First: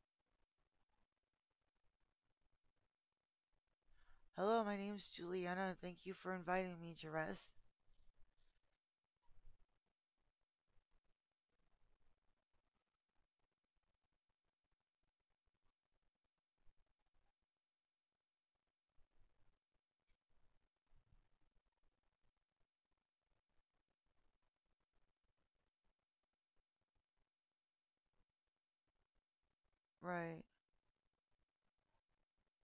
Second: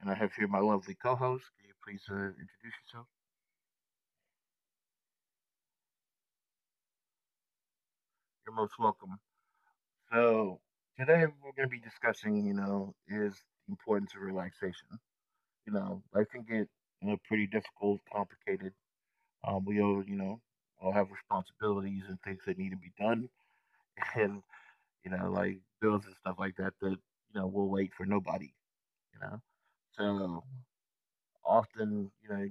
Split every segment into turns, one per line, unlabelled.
and I have here my lovely co-host. Can you please introduce yourself?
Hello, my name's Juliana. Thank you for inviting me to rest.
You're most welcome. So today we're going to be discussing, is the importance of relaxation. Life can get pretty difficult, complicated. We all, all have responsibilities and things that need to be done, and like bills and stuff like that. That, will wait for nobody. You know,
Right,
so often,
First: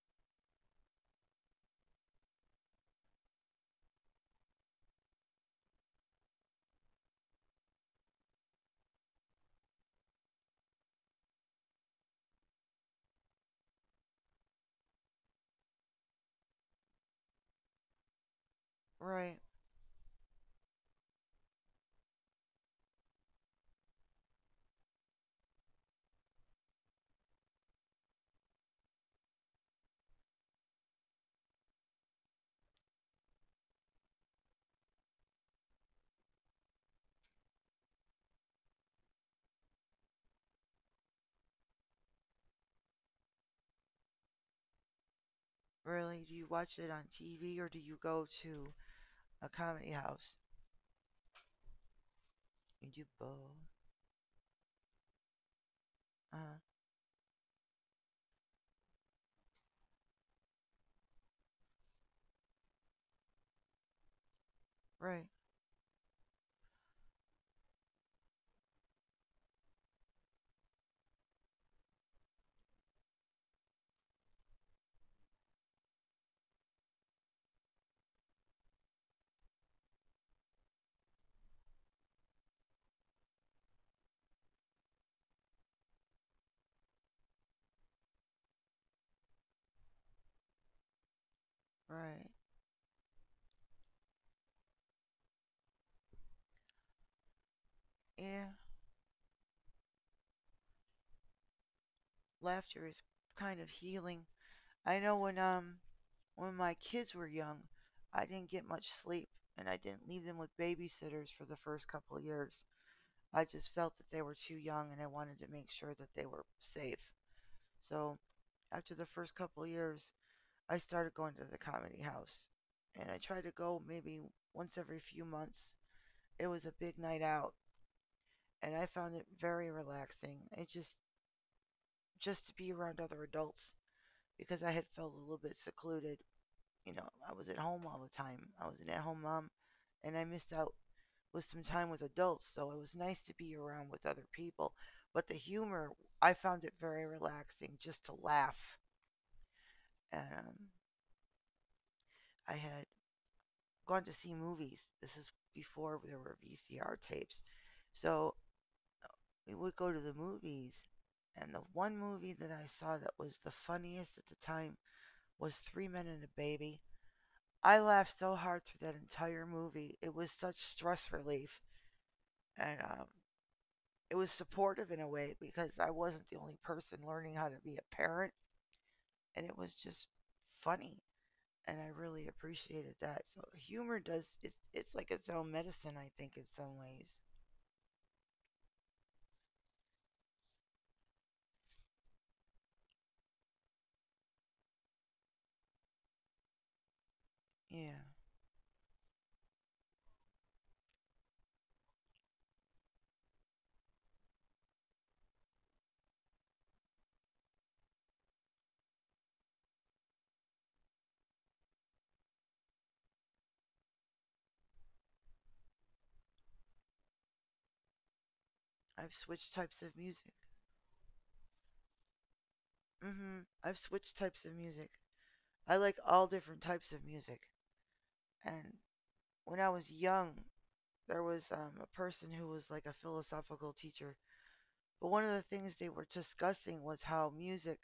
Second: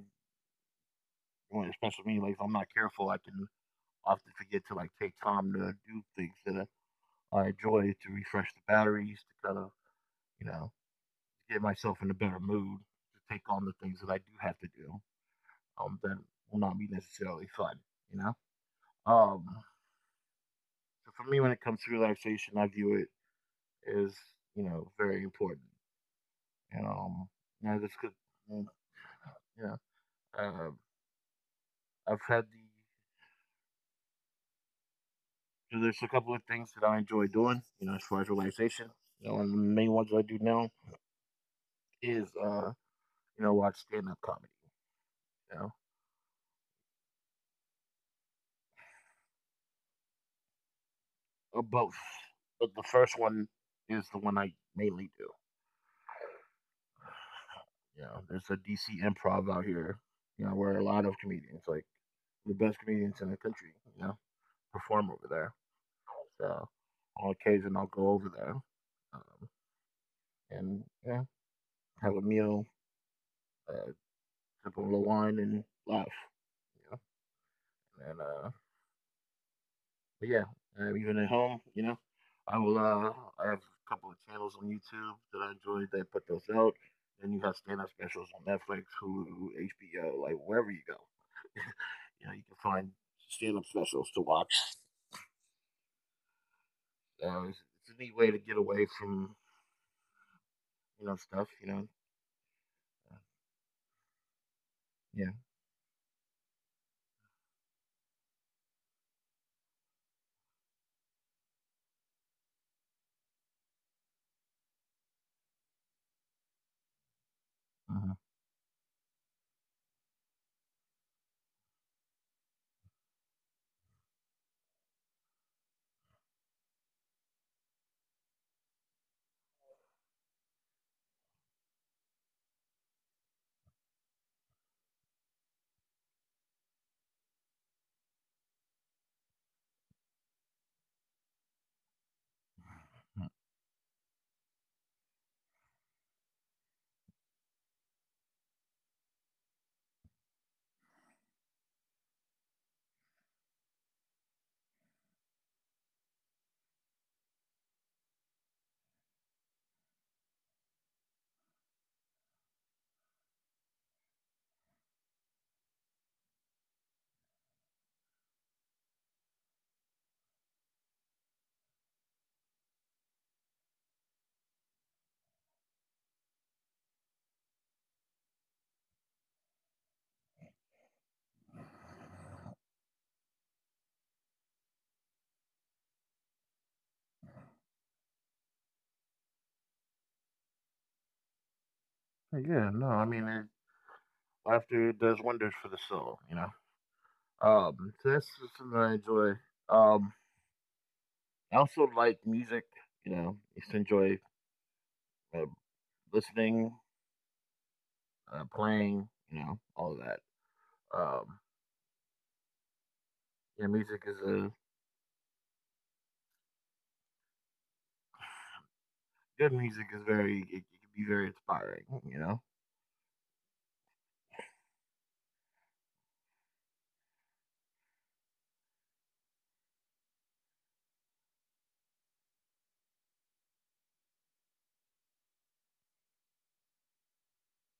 especially me, like if I'm not careful, I can often forget to like take time to do things that I enjoy to refresh the batteries, to kind of you know get myself in a better mood to take on the things that I do have to do. That will not be necessarily fun, you know.
right.
Um, so for me, when it comes to relaxation, I view it as very important. And you know, this could, you know, uh, I've had the So there's a couple of things that I enjoy doing, as far as relaxation. And the main ones that I do now is, watch stand up comedy, you know,
Really? Do you watch it on TV or do you go to a comedy house?
Both. But
You
the
do
first
both.
one is the one I mainly do.
Uh,
There's a DC improv out here, where a lot of comedians, like the best comedians in the country, perform
right,
over there. So on occasion, I'll go over there um, and yeah, have a meal, uh, sip a little wine, and laugh. You know, and But yeah, even at home, I will. I have a couple of channels on YouTube that I enjoy that put those out. Then you have stand-up specials on Netflix, Hulu, HBO, like wherever you go. you
right.
know, you can find stand-up specials to watch. It's a neat way to
Yeah,
get away from stuff.
laughter is kind of healing. I know
Yeah,
when my kids were young, I didn't get much sleep and I didn't leave them with babysitters for the first couple of years. I just felt that they were too young and I wanted to make sure that they were safe.
uh-huh.
So, after the first couple of years, I started going to the comedy house. And I tried to go maybe once every few months. It was a big night out and I found it very relaxing. It just to be around other adults because I had felt a little bit secluded. You know, I was at home all the time. I was an at-home mom and I missed out with some time with adults, so it was nice to be around with other people. But the humor, I found it very relaxing just to laugh. And I had gone to see movies. This is before there were VCR tapes. So we would go to the movies, and the one movie that I saw that was the funniest at the time was Three Men and a Baby. I laughed so hard through that entire movie. It was such stress relief, and it was supportive in a way because I wasn't the only person learning how to be a parent, and it was just funny. And I really appreciated that. So humor does it's like its own medicine, I think, in some ways.
Yeah. No, I mean, laughter does wonders for the soul. You know, um,
Yeah.
so that's something that I enjoy. Um, I also like music. I used to enjoy uh, listening, playing, all of that. Um, yeah, music is a
I've switched
Good
types
music
of
is
music.
very it can be very inspiring.
Mm hmm. I've switched types of music. I like all different types of music. And when I was young, there was a person who was like a philosophical teacher. But one of the things they were discussing was how music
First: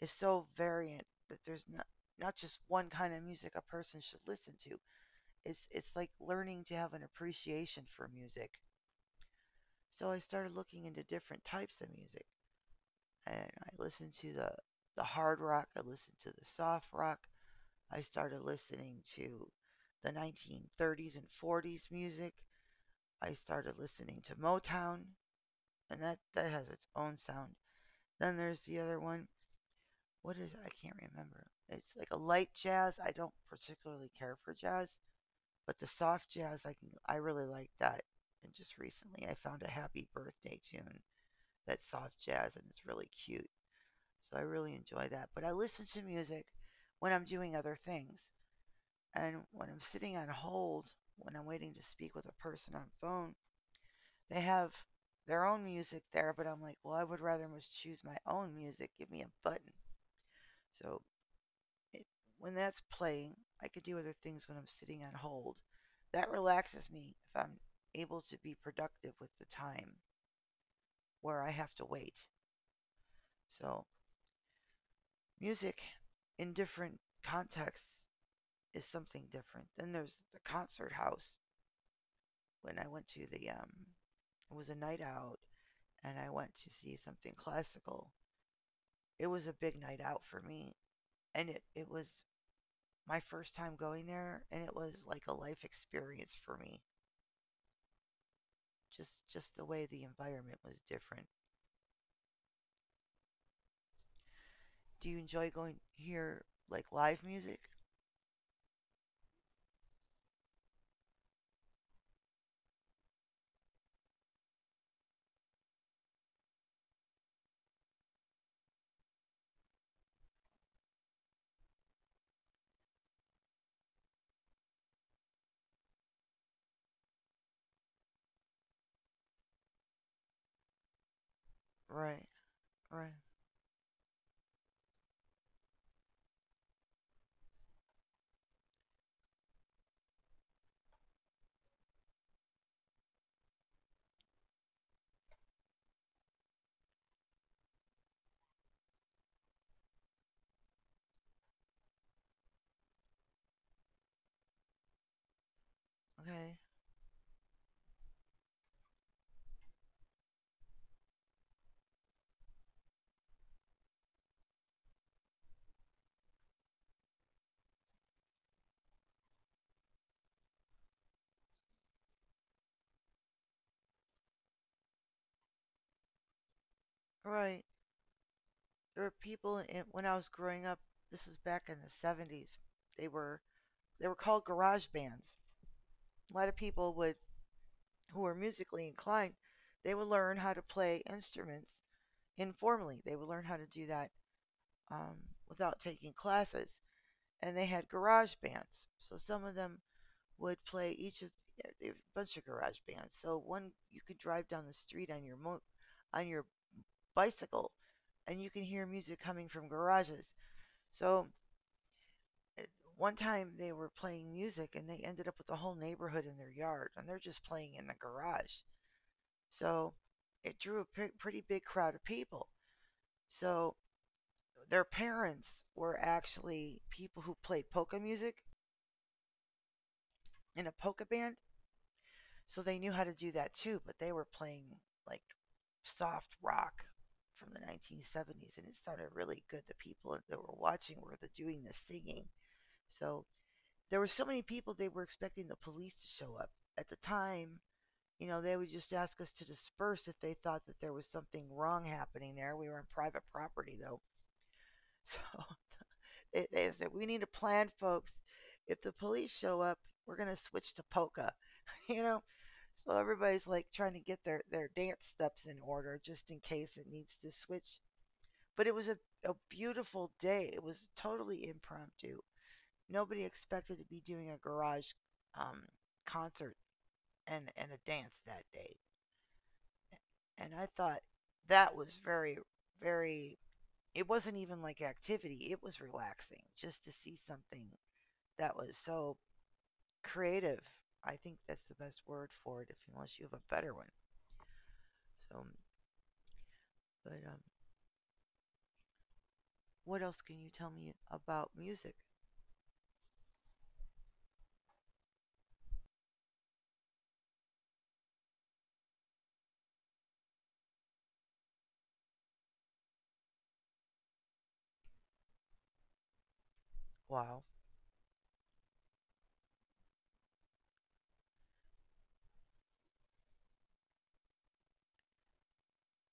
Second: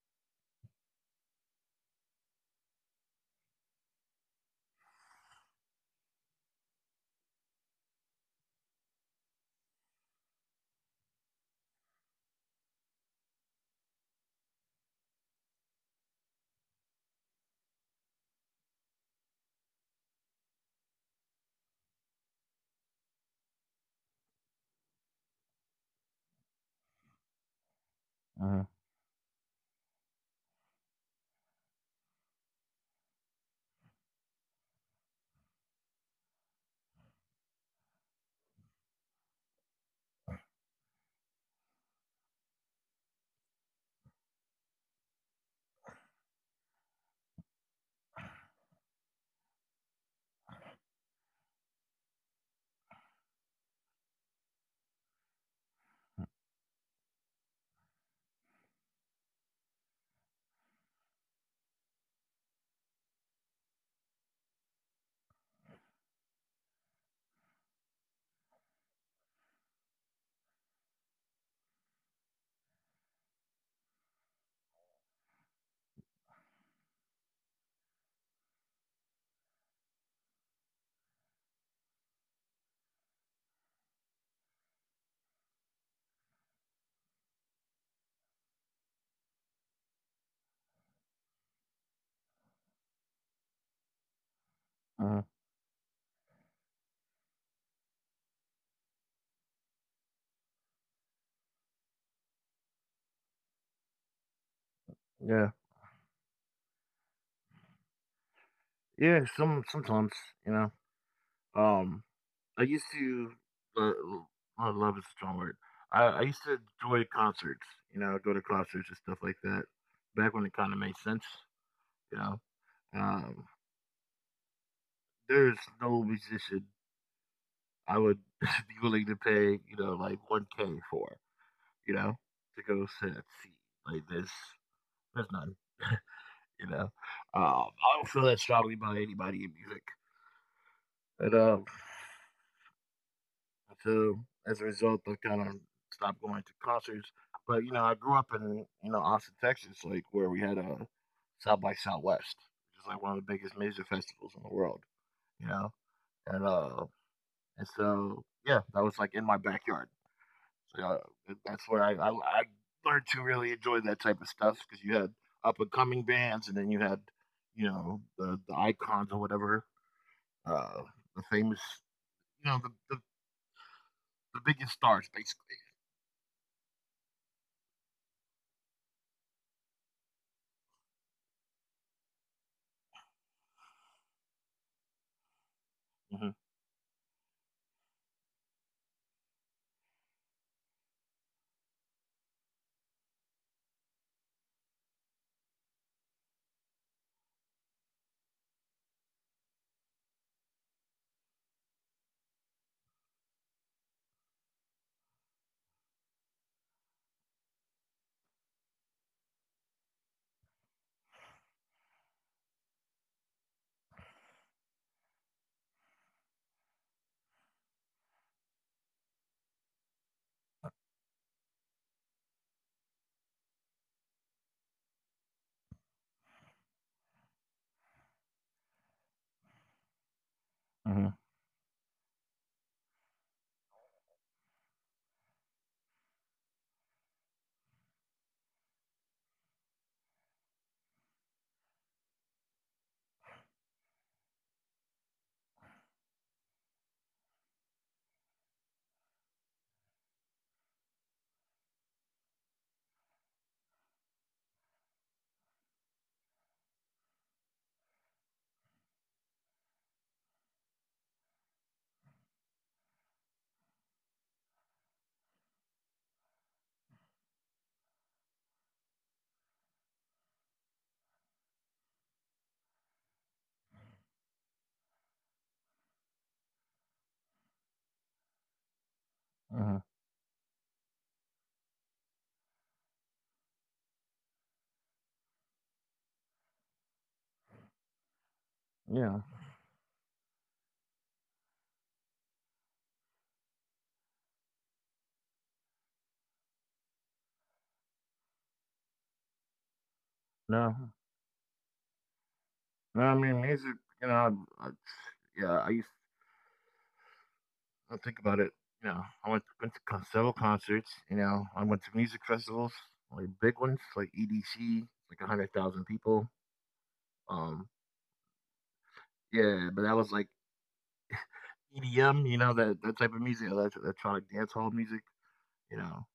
is so variant that there's not just one kind of music a person should listen to. It's like learning to have an appreciation for music. So I started looking into different types of music. And I listened to the hard rock. I listened to the soft rock. I started listening to the 1930s and 40s music. I started listening to Motown, and that has its own sound. Then there's
uh
the other one. What is it? I can't remember. It's like a light jazz. I don't particularly care for jazz, but the soft jazz I really like that. And just recently I found a happy birthday tune that's soft jazz and it's really cute. So I really enjoy that. But I listen to music when I'm doing other things. And when I'm sitting on hold, when I'm waiting to speak with a person on the phone, they have their own music there. But I'm like, well, I would rather just choose my own music. Give me a button. So it, when that's playing, I could do other things when I'm sitting on hold. That relaxes me if I'm able to be productive with the time where I have to wait. So music in different contexts is something different. Then there's the concert house. When I went to the it was a night out, and I went to see something classical. It was a big night out for me, and it was my first time going there, and it was
uh
like a life experience for me. Just the way the environment was different. Do you enjoy
Yeah.
going here like live music?
Yeah, sometimes, you know. Um, I used to uh, Love is a strong word. I used to enjoy concerts, go to concerts and stuff like that. Back when it kind of made sense, you know. Um, there's no musician I would be willing to pay, like 1K for. you know,
Right,
to go sit
right,
at sea. Like there's none, you know. I don't feel that strongly about anybody in music, and so as a result, I kind of stopped going to concerts. But I grew up in Austin, Texas, like where we had a South by Southwest, which is like one of the biggest music festivals in the world, you know, and
okay,
uh, and so yeah, that was like in my backyard. So that's where I learned to really enjoy that type of stuff because you had up and coming bands, and then you had the icons or whatever, uh, the famous you know the biggest stars basically.
right. There were people in, when I was growing up. This was back in the '70s. They were they were called garage bands. A lot of people would, who were musically inclined, they would learn how to play instruments informally. They would learn how to do that, um, without taking classes, and they had garage bands. So some of them would play each of a bunch of garage bands. So one you could drive down the street on your on your bicycle and you can hear music coming from garages. So eh, one time they were playing music and they ended up with the whole neighborhood in their yard and they're just playing in the garage. So it drew a pretty big crowd of people. So their parents were actually people who played polka music in a polka
Hmm.
band, so they knew how to do that too, but they were playing like soft rock from the 1970s and it sounded really good. The people that were watching were the doing the singing. So there were so many people they were expecting the police to show up. At the time, you know, they would just ask us to disperse if they thought that there was something wrong happening there. We were on private property though. So they said, we need a plan, folks. If the police show up, we're going to switch to polka, you know? So everybody's like trying to get their dance steps in order just in case it needs to switch. But it was a beautiful day. It was totally impromptu. Nobody expected to be doing a garage um, concert and a dance that day.
Hmm.
And I thought that was very, it wasn't even like activity, it was relaxing just to see something that was so
Yeah.
creative. I think that's the best word for it, if unless you have a better one. So, but what else can you tell
No.
me about music?
No, I mean music. You know, I, yeah, I used to think about it. I went to several concerts. I went to music festivals, like big ones, like EDC, like 100,000 people.
Wow.
Um, yeah, but that was like EDM, that type of music, electronic dance hall music, you know,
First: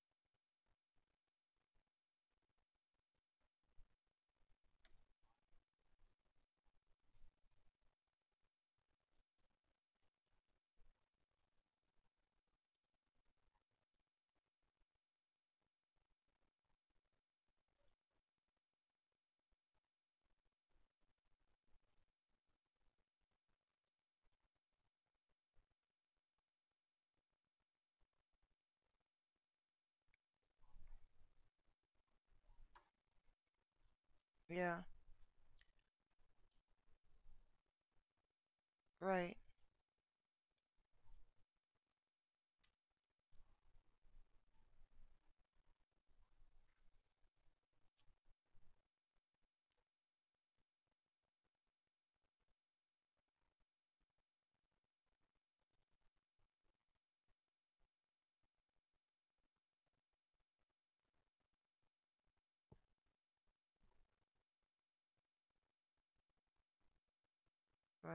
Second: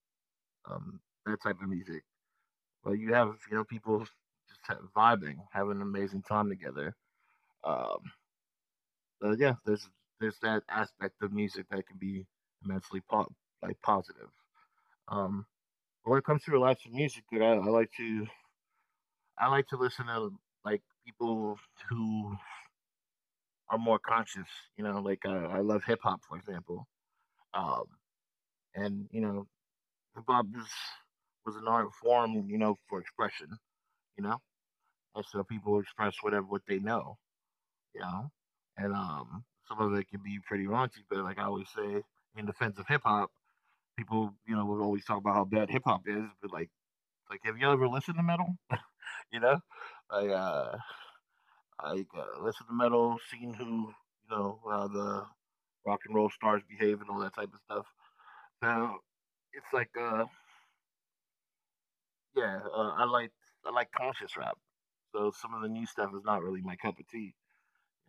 um, that type of music. But you have, people just ha vibing, having an amazing time together. Um, so yeah, there's that aspect of music that can be immensely po like positive. Um, when it comes to relaxing music, dude, I like to I like to listen to like people who are more conscious, like I love hip hop, for example. Um, and you know, Hip hop was an art form, for expression, you know,
Yeah.
and so people express what they know, you know, and
Right.
some of it can be pretty raunchy, but like I always say, in defense of hip hop, people, would always talk about how bad hip hop is, but like have you ever listened to metal? You know, like uh, Listen to metal, how the rock and roll stars behave and all that type of stuff. So it's like Yeah, I like conscious rap. So some of the new stuff is not really my cup of tea,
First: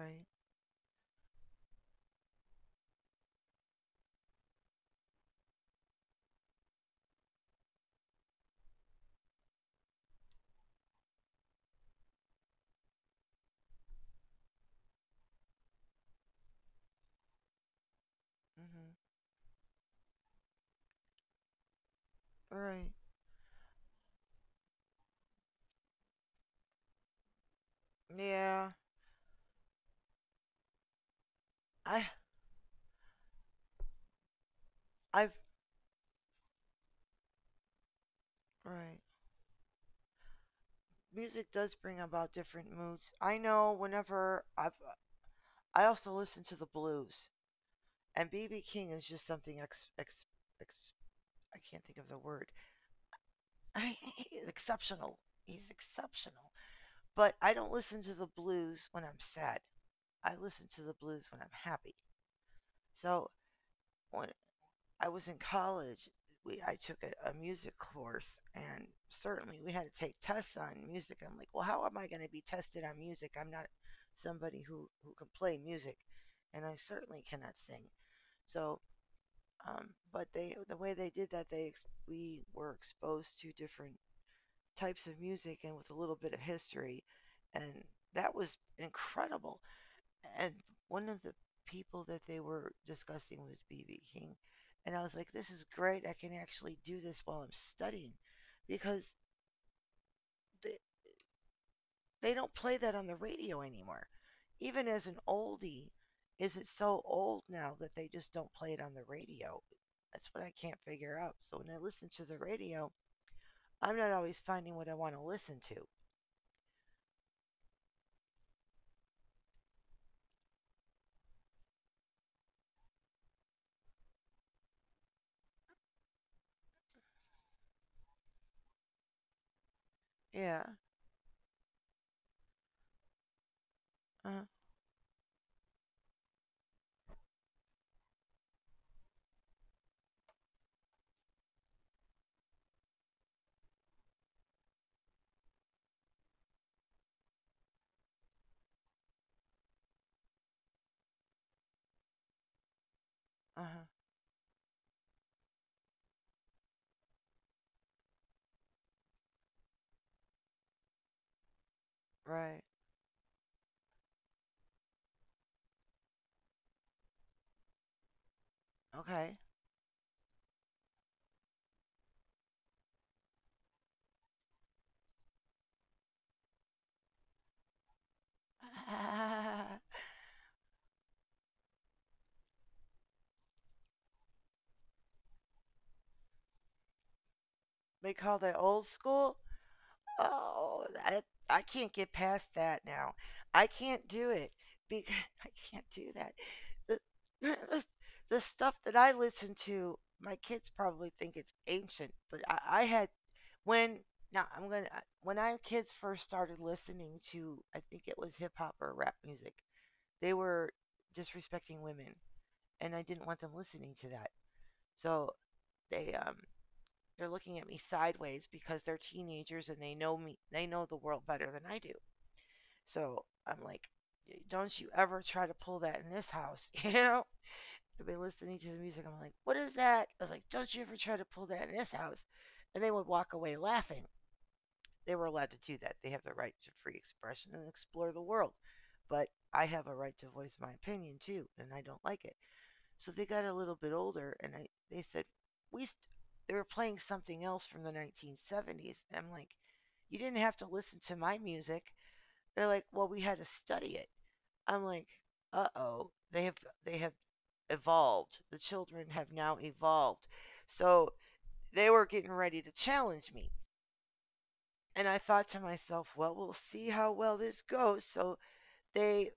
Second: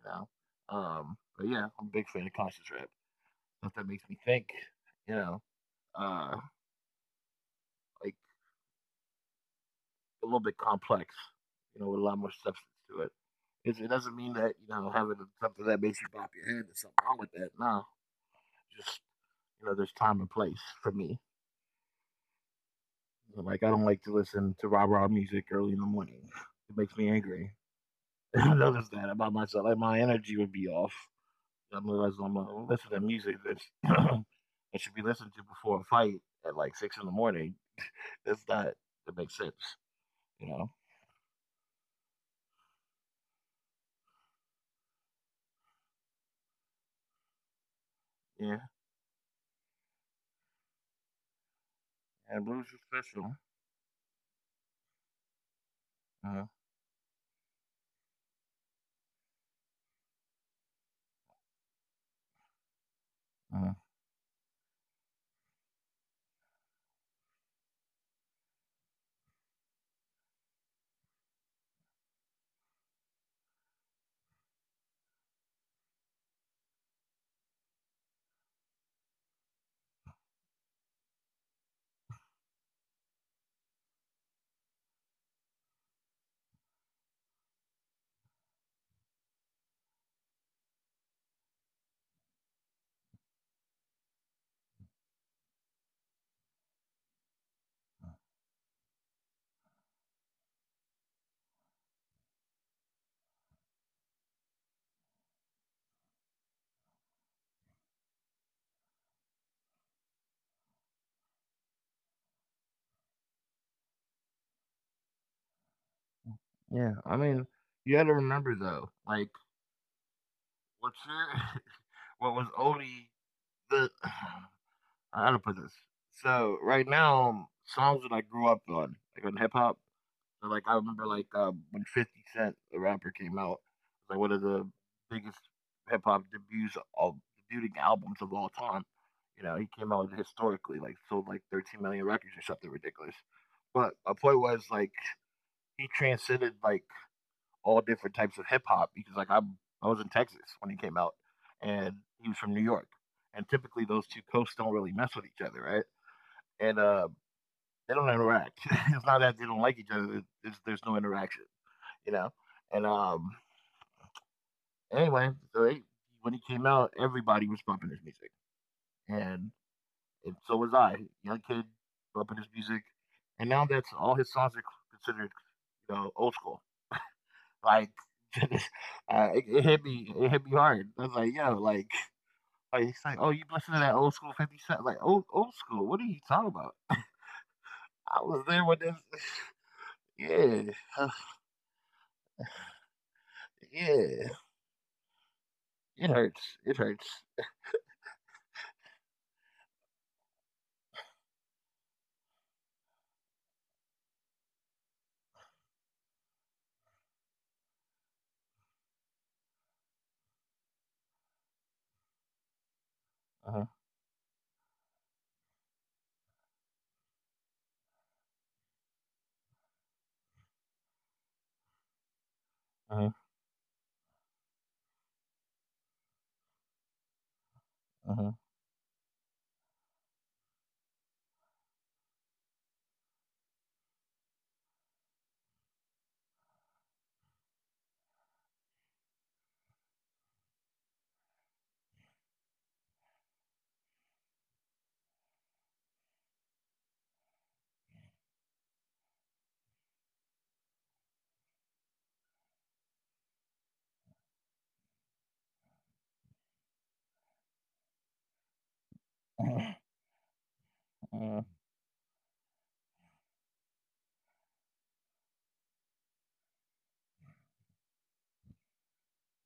you know. But yeah, I'm a big fan of conscious rap. Stuff that makes me think, you know, uh, like a little bit complex, with a lot more substance to it. It doesn't mean that having something that makes you bop your head is something wrong with that. No,
Mhm.
just there's time and place for me.
Right.
Like I don't like to listen to rah rah music early in the morning. It makes me angry. I
Yeah.
noticed that about myself. Like my energy would be off. I am
I.
realizing I'm listening to music that that should be listened
I've.
to before a fight at like 6 in the morning. That's not
Right.
That makes sense, you know.
Music does bring about different moods. I know. Whenever I also listen to the blues, and
Yeah,
BB King is just something ex. Ex. Ex I can't think of the
and
word.
blues are special.
Exceptional. He's
Uh,
exceptional. But I don't listen to the blues when I'm sad. I listen to the blues when I'm happy. So
uh,
when I was in college, we I took a music course, and certainly we had to take tests on music. I'm like, well, how am I going to be tested on music? I'm not somebody who can play music, and I certainly cannot sing. So, but the way they did that, they we were exposed to different types of music and with a little bit of history, and that was incredible. And one of the people that they were discussing was BB King. And I was like, this is great. I can actually do this while I'm studying because they, they don't play that on the radio anymore. Even as an oldie, is it so old now that they just don't play it on the radio? That's what I can't figure out. So when I listen to the radio, I'm not always finding what I want to listen to.
yeah, I mean, you got to remember though, like what's your what was Odie the how to put this. So right now, songs that I grew up on, like on hip hop, so like I
Yeah.
remember like when Fifty Cent, the rapper, came out, like one of
Uh
the biggest hip hop debuts of debuting albums of all time. He came out historically, like sold like 13 million records or something ridiculous. But my point was like he transcended like all different types of hip hop because like I was in Texas when he came out, and he was from New York, and
huh.
typically those two coasts don't really mess with each other, right? And They don't interact. It's not that they don't like each other; there's no interaction you know.
Right.
And Anyway, so they, when he came out, everybody was bumping his music,
Okay.
and, and so was I, young kid, bumping his music. And now that's all his songs are considered, old school. Like, uh, it hit me hard. I was like, yo, like he's like, oh, you listen to that old school Fifty Cent? Like, old school? What are you talking about? I
They
was
call
there
that
when
old
this.
school?
Yeah,
Oh, I can't get past that now. I can't
yeah.
do it because I can't
It
do that.
hurts. It hurts.
The, the, the stuff that I listen to, my kids probably think it's ancient, but I had when now I'm gonna when I kids first started listening to I think it was hip hop or rap music, they were disrespecting women, and I didn't
Uh
want them
huh.
listening to that. So they they're looking at me sideways because they're teenagers and they know me. They know the world better than I do.
Uh huh.
So I'm like, don't you ever try to pull that in this house, you know? I've been
Uh
listening to the music. I'm like, what is that? I was like, don't you ever try to pull that in this house. And they would walk away laughing. They were allowed to do that. They have the right to free expression and explore the world. But I have a right to voice my opinion too, and I don't like it. So they got a little bit older, and I they said we st-, they were playing something else from the 1970s. I'm like, you didn't have to listen to my music. They're like, well, we had to study it. I'm like, uh oh, they have evolved. The children have now
huh.
evolved. So
Uh
they were getting ready to challenge me. And I thought to myself, well, we'll see how well this goes. So they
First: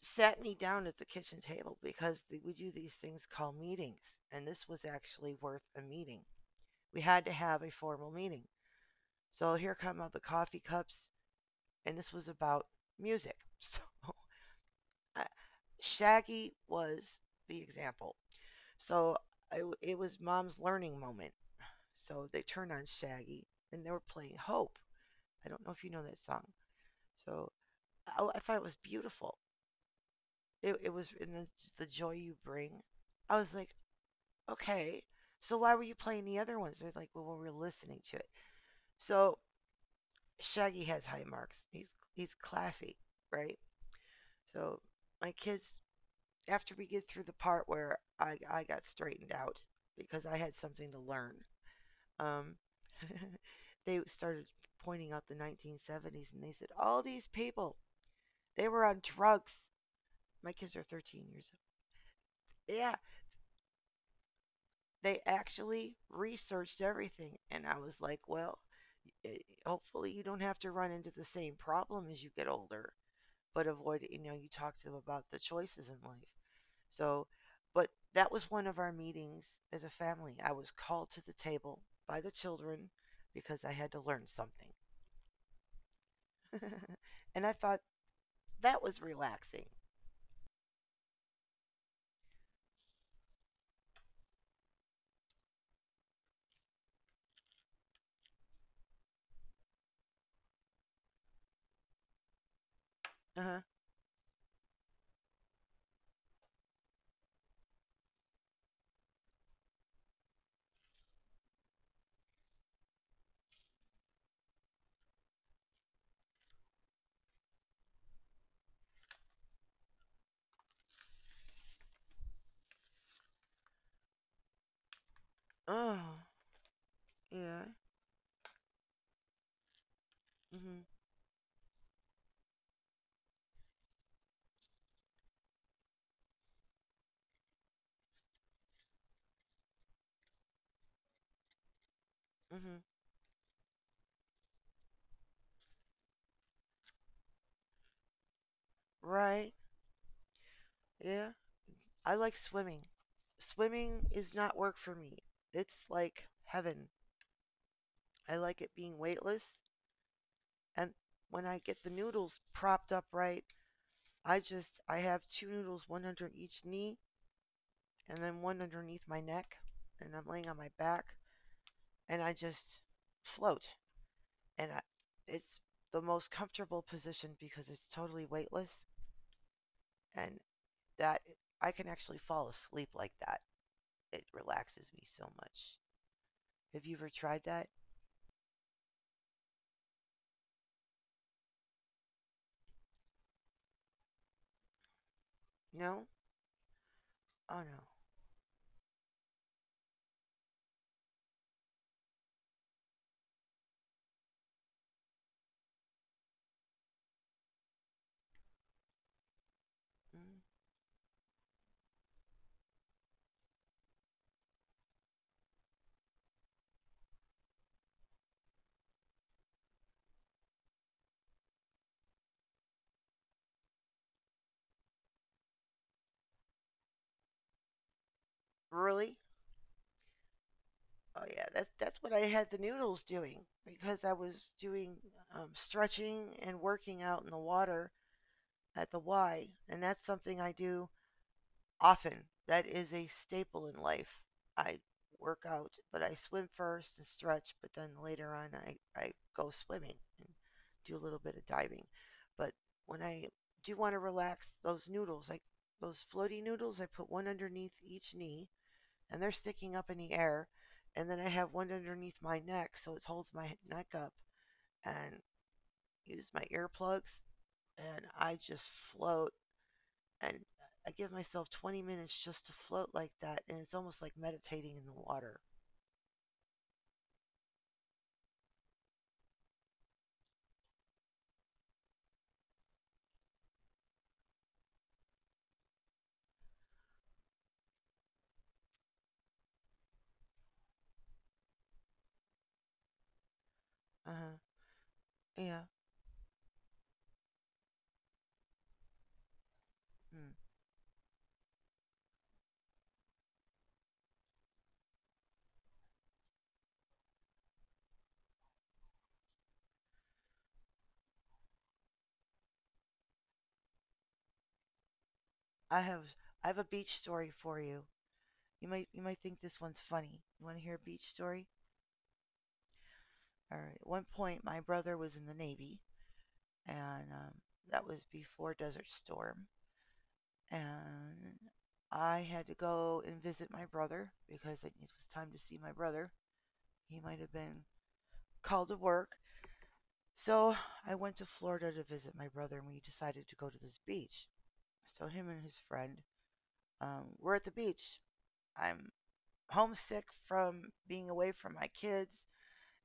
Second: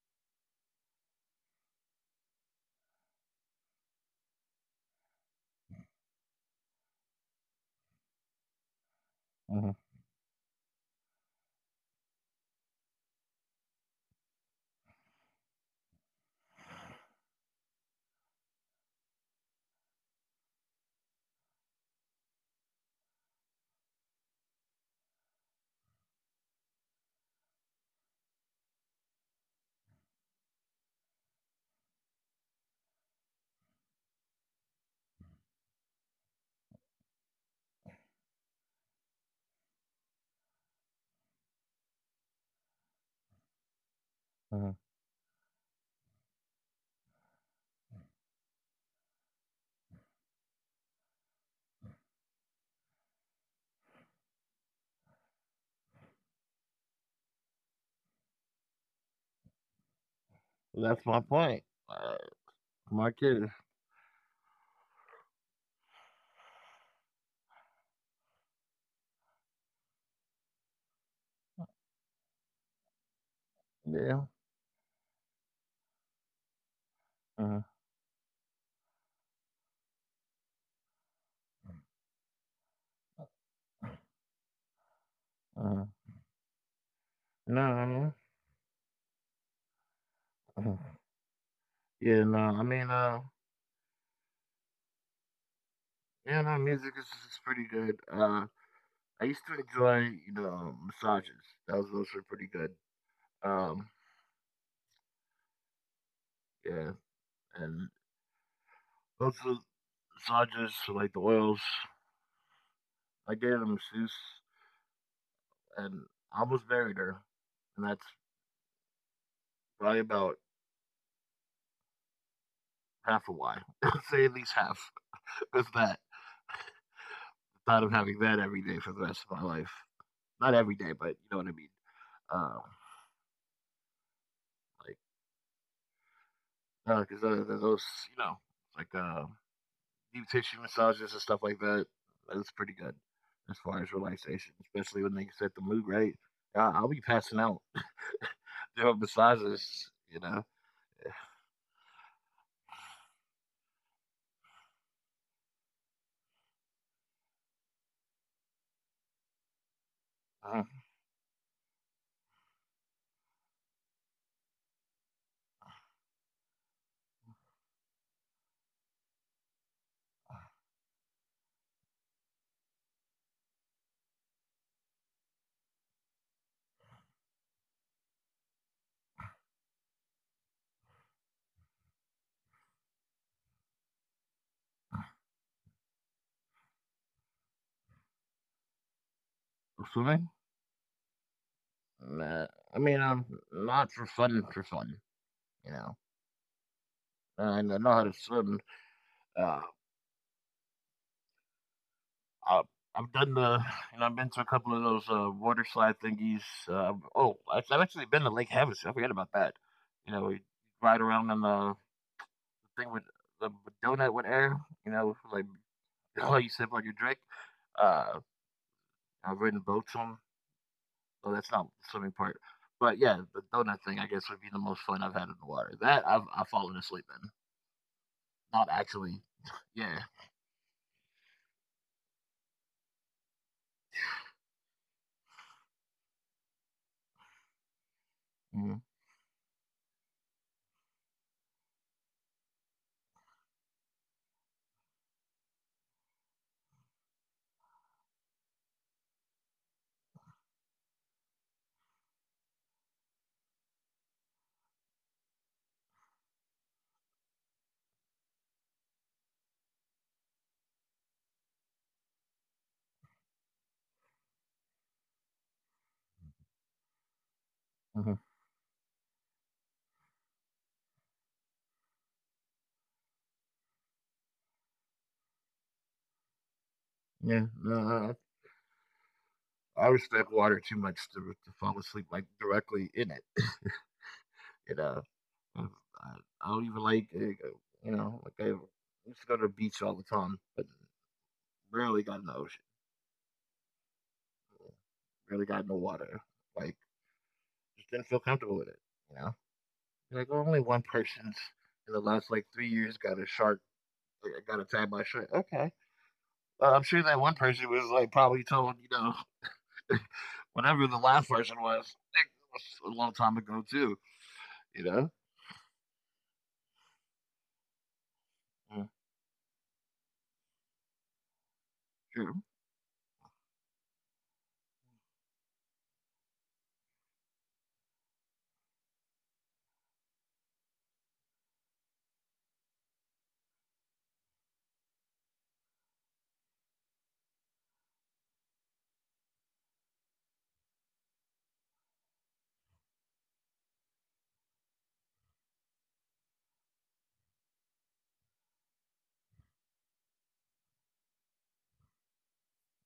sat me down at the kitchen table because we do these things called meetings, and this was actually worth a meeting. We had to have a formal meeting. So
huh. Uh
here come out the coffee cups, and this was about music. So I, Shaggy was the example. So I w it was mom's learning moment. So they turned on Shaggy, and they were playing Hope. I don't know if you know that song. So I thought it was beautiful. It was in the joy you bring. I was like, okay. So why were you playing the other ones? They're like, well, we were listening to it. So Shaggy has high marks. He's classy, right?
huh.
So my kids, after we get through the part where I got straightened out because I had something to learn, um, they started pointing out the 1970s, and they said all these people they were on drugs. My kids are
That's my
13 years
point. Uh,
old. Yeah,
my kid,
they actually researched everything, and I was like, well, hopefully you don't have to run into the same problem as you get older, but avoid,
yeah,
you talk to them about the choices in life. So,
uh,
but that was one of our meetings as a family. I was called to the table by the children because I had to learn something.
uh,
And I
no,
thought
I mean,
that was relaxing.
uh, yeah, no, I mean, yeah, no, is pretty good. I used to enjoy, massages. Those were pretty good.
Uh-huh.
Um, yeah, and those are massages like the oils. I gave them a masseuse, and I almost buried her, and that's probably about half of why. Say at least half. With that,
Oh, yeah.
the thought of having that every day for the rest of my life. Not every
Mhm.
day, but you know what I mean. Um, like, because 'cause, those, you know, like deep tissue massages and stuff like that, that's pretty
Mhm.
good as far as relaxation, especially when they set the mood right. I'll be passing out doing
Right.
massages.
Yeah. I like swimming. Swimming is not work for me. It's like heaven. I like it being weightless,
Uh,
and when I get the noodles propped up right, I have two noodles, one under each knee and then one underneath my neck, and I'm laying on my back and I just float. And I, it's the most comfortable position because it's totally weightless, and that I can actually fall asleep like that. It relaxes me so much. Have you ever tried that?
Swimming? Nah, I mean, not for fun, for fun, you know.
No? Oh
I know
no.
how to swim. Uh, Uh, I've done the, you know, I've been to a couple of those water slide thingies. Oh, I've actually been to Lake Havasu. I forgot about that. You
Mm.
ride around on the thing with the donut with air. Like how you sip on your drink. Uh, I've ridden boats on. Oh, that's not the swimming part. But yeah, the donut thing I guess would be the most fun I've had in the water. That I've fallen asleep in. Not
Really?
actually. Yeah.
Oh yeah, that's what I had the noodles doing because I was doing stretching and working out in the water
Mm-hmm.
at the Y, and that's something I do often. That is a staple in life. I work out, but I swim first and stretch, but then later on I go swimming and do a little bit of diving. But when I do want to relax, those noodles, like those floaty noodles, I put one underneath each knee, and they're sticking up in the air. And then I have one underneath my neck, so it holds my neck up, and use my earplugs, and
Mm-hmm.
I just float. And I give myself 20 minutes just to float like that, and it's almost like meditating in the water.
Yeah. No, I always drink water too much to fall asleep like directly in it. you know, I don't even like I used to go to the beach all the time, but rarely got in the ocean,
Uh huh.
rarely
Yeah.
got in the water. Like just didn't feel comfortable with it. You know,
Hmm.
only one person's in the last like 3 years got a shark got attacked by a shark. Okay. Well, I'm sure that one person was like probably told, whatever the last person was, it was a long time ago too. You know,
I have I have a beach story for you. You
Yeah.
might you might think this one's funny. You want to hear a beach story?
True.
All right. At one point, my brother was in the Navy, and that was before Desert Storm. And I had to go and visit my brother because it was time to see my brother. He might have been called to work. So I went to Florida to visit my brother, and we decided to go to this beach. So him and his friend were at the beach. I'm homesick from being away from my kids,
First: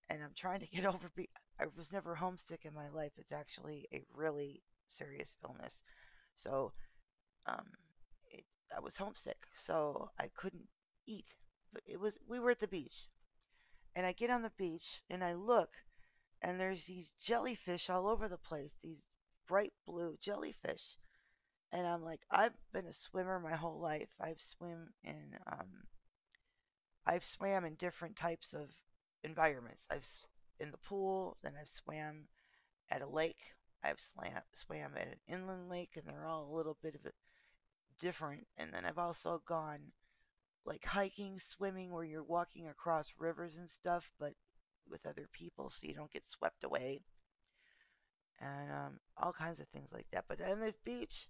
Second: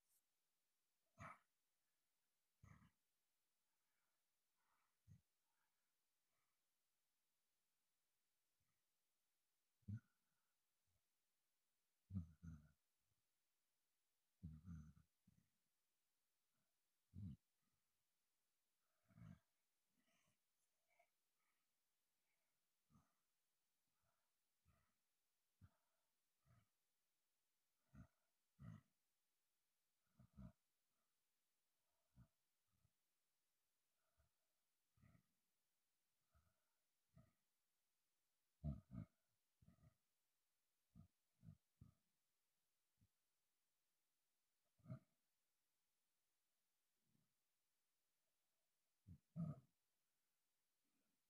and I'm trying to get over. I was never homesick in my life. It's actually a really serious illness. So um, it, I was homesick, so I couldn't eat. But it was we were at the beach, and I get on the beach and I look, and there's these jellyfish all over the place. These bright blue jellyfish, and I'm like, I've been a swimmer my whole life. I've swim in, I've swam in different types of environments. I've in the pool, then I've swam at a lake. I've swam at an inland lake, and they're all a little bit of a different. And then I've also gone like hiking, swimming, where you're walking across rivers and stuff, but with other people so you don't get swept away and all kinds of things like that. But on the beach,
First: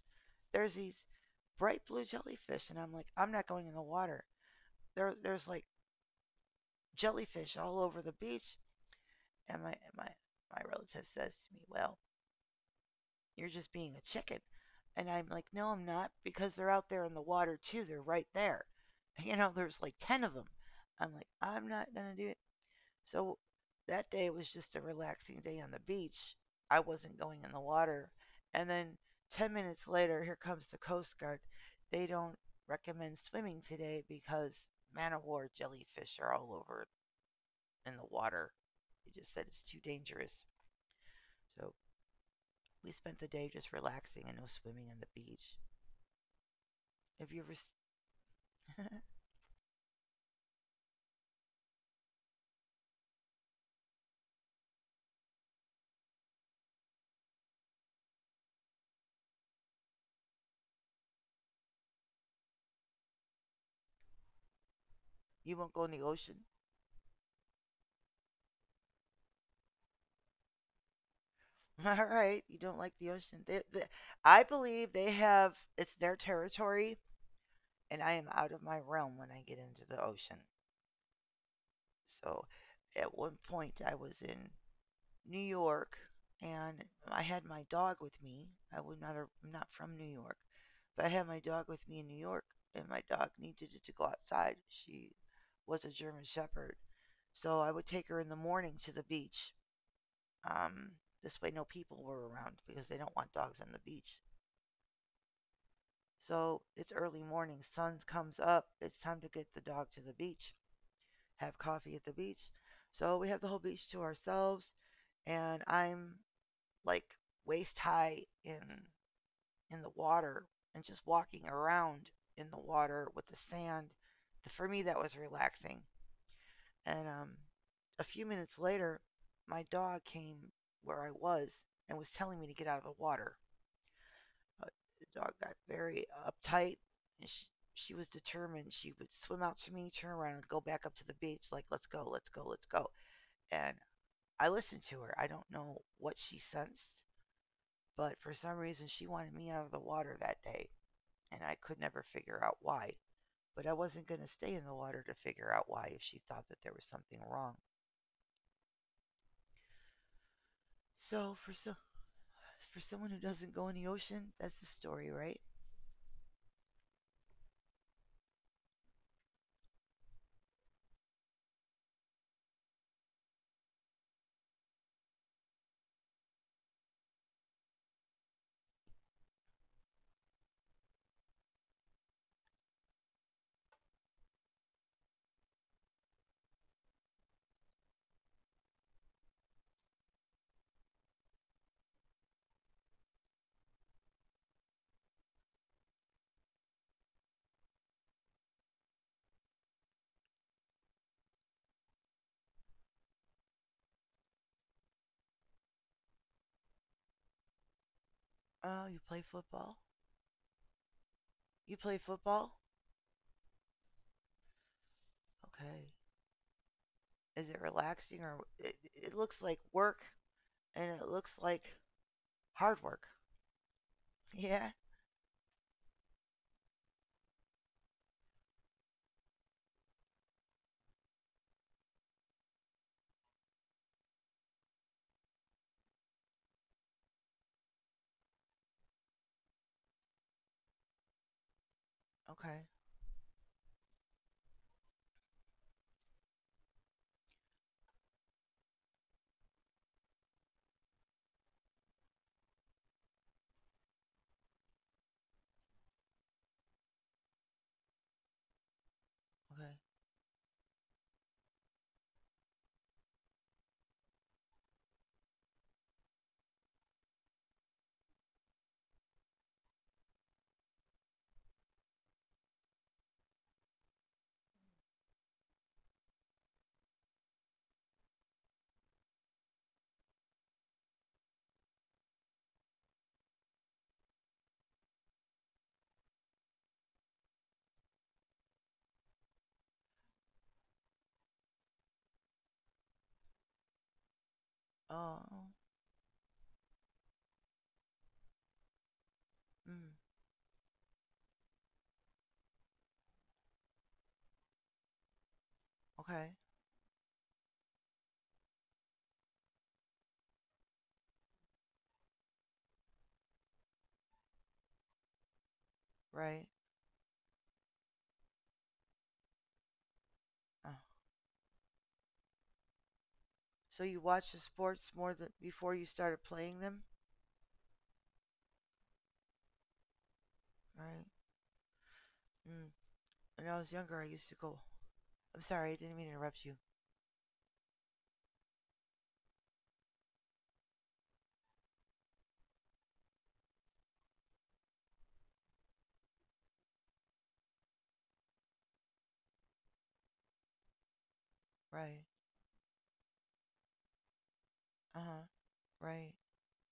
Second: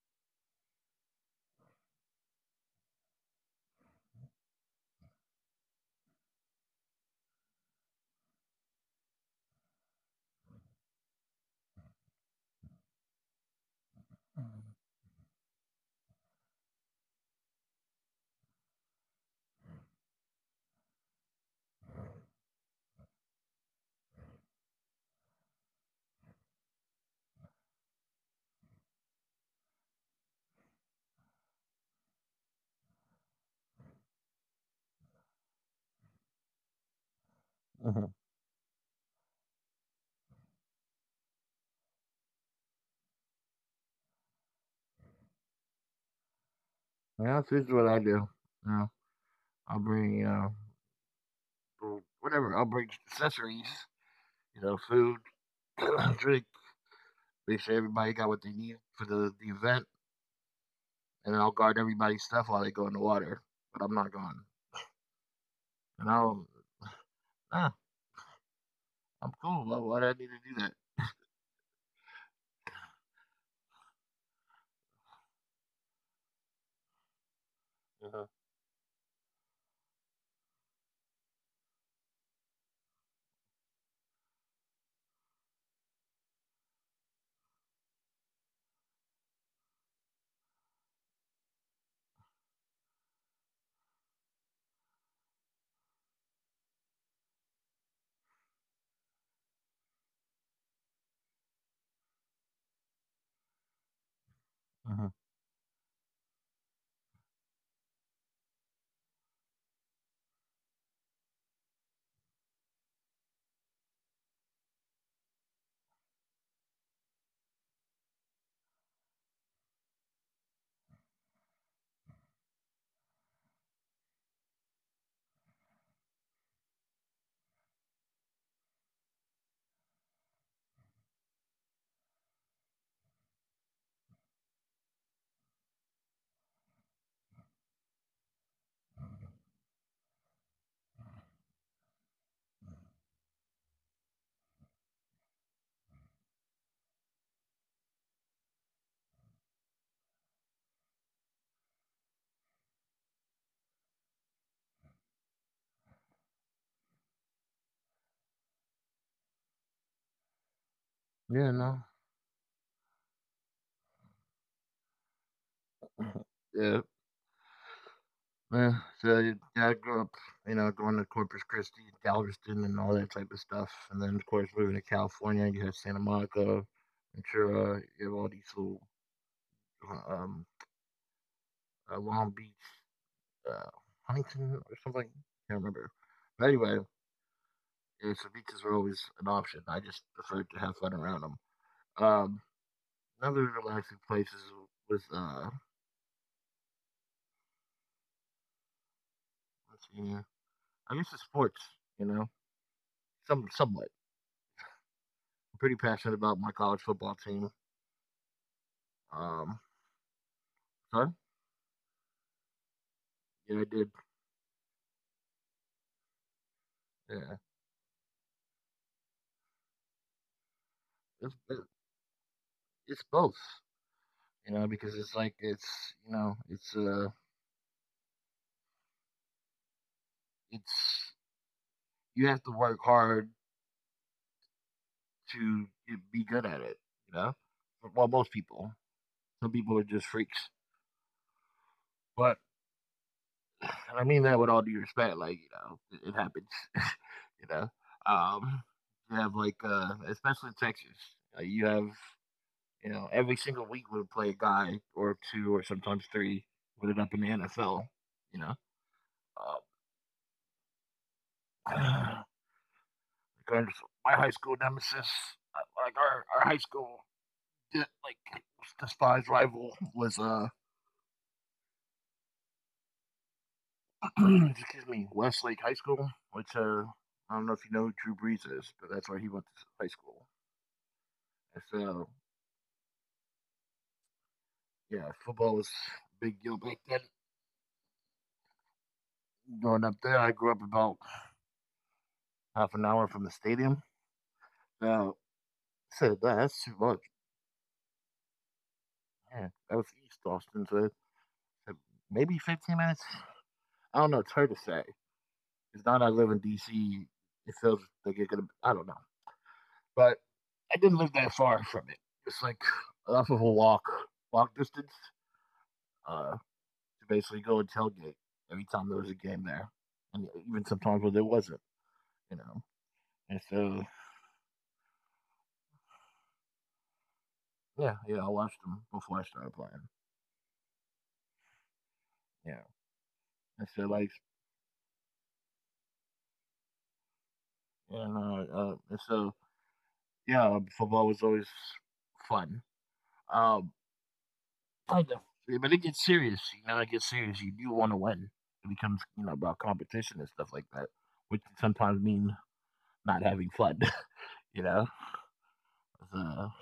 there's these bright blue jellyfish, and I'm like, I'm not going in the water. There's like jellyfish all over the beach, and my relative says to me, "Well, you're just being a chicken," and I'm like, "No, I'm not, because they're out there in the water too. They're right there. You know, there's like ten of them." I'm like, "I'm not gonna do it. So that day was just a relaxing day on the beach. I wasn't going in the water. And then 10 minutes later, here comes the Coast Guard. They don't recommend swimming today because man of war jellyfish are all over in the
Mhm.
water. They just said it's too dangerous. So we spent the day just relaxing and no swimming on the beach. Have
Yeah,
you
that's
ever?
usually what I do. You know, I'll bring whatever. I'll bring accessories. Food, drink. Make sure everybody got what they need for the event, and then I'll guard everybody's stuff while they go in the water. But I'm not going.
You won't go in the
And
ocean?
I'll ah, I'm cool. Why do I need to do that?
All right, you don't like the ocean. I believe they have. It's their territory, and I
Uh-huh.
am out of my realm when I get into the ocean. So at one point I was in New York, and I had my dog with me. I'm not from New York, but I had my dog with me in New York, and my dog needed to go outside. She was a German shepherd. So I would take her in the morning to the beach. Um, this way no people were around because they don't want dogs on the beach.
Uh-huh.
So it's early morning, sun comes up, it's time to get the dog to the beach. Have coffee at the beach. So we have the whole beach to ourselves, and I'm like waist high in the water and just walking around in the water with the sand. For me, that was relaxing. And a few minutes later, my dog came where I was and was telling me to get out of the water. But the dog got very uptight, and she was determined. She would swim out to me, turn around, and go back up to the beach, like, let's go, let's go, let's go. And I listened to her. I don't know what she sensed, but for some reason she wanted me out of the water that day, and I could never figure out why. But I wasn't going to stay in the water to figure out why if she thought that there was something wrong. So
Yeah,
for so
no.
for someone who doesn't go in the ocean, that's the story, right?
Yeah. Yeah, so yeah, I grew up, going to Corpus Christi, Galveston, and all that type of stuff. And then, of course, moving to California, you have Santa Monica, Ventura, you have all these little uh, um, Long Beach, uh, Huntington, or something. Can't remember. But anyway, yeah, so beaches were always an option. I just preferred to have fun around them. Um, Another relaxing place is was let's see, I guess it's sports. You know, somewhat. I'm pretty passionate about my college football team.
Oh, you play
Um,
football?
Huh?
You play football?
Yeah, I did.
Okay.
Yeah,
Is it relaxing, or it looks like work and it looks
it's bo-
like hard work?
it's both,
Yeah.
because it's like it's you know it's you have to work hard to be good at it, you know. Well, most people, some people are just freaks, but
Okay.
and I mean that with all due respect. Like it happens. you know. Um, you have like especially in Texas, you have every single week we would play a guy or two or sometimes three, put it up in the NFL, you know Um,
Okay.
because my high school nemesis, our high school, di- like despised rival was excuse me, Westlake High School, which I don't know if you know who Drew Brees is, but that's where he went to high school. And so yeah, football was a big deal back then. Growing up there, I grew up about half an hour from the stadium. Uh,
Oh.
Said that that's too much. Man, that
Mm,
was East Austin, so maybe 15 minutes. I don't know. It's hard to say. Because now that I
okay.
live in DC, it feels like it could. I don't know, but I didn't live that far from it. It's like enough of a walk, distance,
Right.
uh, to basically go and tailgate every time there was a game there, and
Oh,
even sometimes when there wasn't, you know. And
so you
so
watched the sports more than before you started playing them,
yeah, yeah, I watched them before I started playing.
right? Mm.
Yeah,
When I was
and
younger,
so
I used
like,
to go. I'm sorry, I didn't mean to interrupt you.
you know, and so yeah, football was always fun. Um, Kind of. Yeah, but it gets serious. It gets serious. You do want to win. It becomes, about competition and stuff like that, which can
Right.
sometimes mean not having fun, you know?
Uh huh. Right.
So,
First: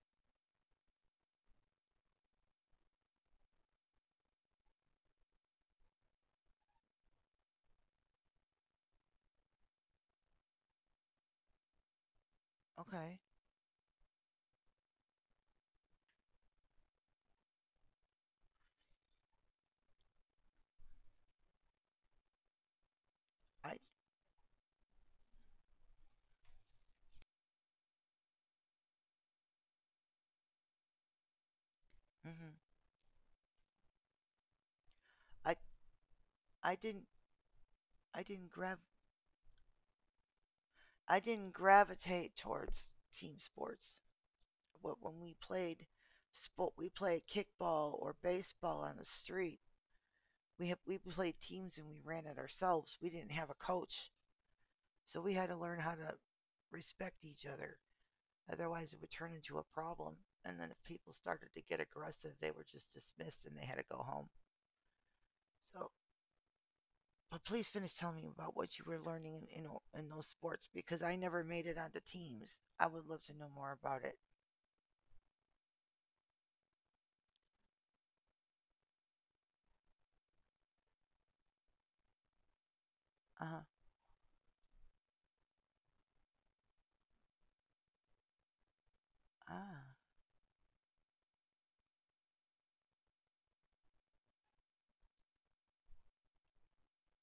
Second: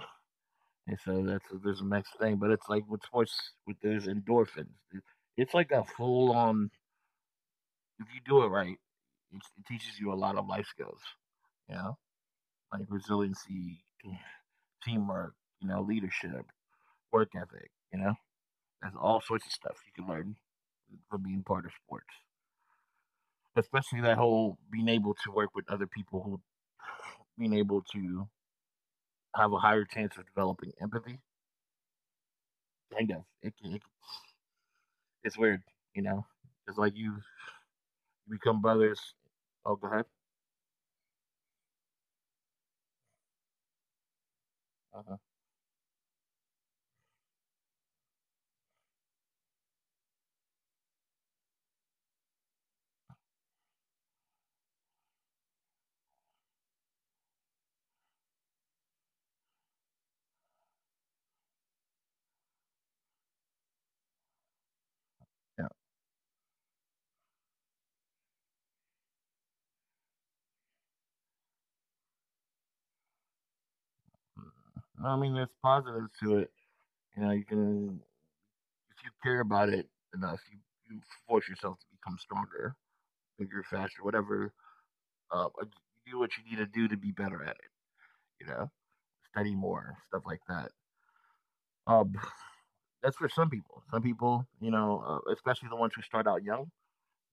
and so that's there's the next thing. But it's like with sports, with those endorphins, it's like a full on, if you do it right, it teaches you a lot of life skills, you know? Like
Okay.
resiliency, teamwork, leadership, work ethic, you know? That's all sorts of stuff you can learn from being part of sports.
I.
Especially that whole being able to work with other people who being able to have a higher chance of developing empathy.
Mm-hmm.
Kind of, it's weird,
I.
you know. It's
I
like you
didn't. I
become
didn't grav.
brothers. Oh, go ahead.
I didn't gravitate towards team sports.
Uh-huh.
When we played sport, we played kickball or baseball on the street. We played teams, and we ran it ourselves. We didn't have a coach, so we had to learn how to respect each other. Otherwise, it would turn into a problem. And then if people started to get aggressive, they were just dismissed and they had to go home.
Yeah,
So, but please finish telling me about what you were learning in those sports because I never made it onto teams. I would love to know more about it.
mm, I mean, there's positives to it. You can if you care about it enough, you force yourself to become stronger, bigger,
Uh
faster, whatever. But you do what you need to do to be better at it. You know, study
huh.
more, stuff like that. Um, That's for some people. Some people, especially the ones who start out young.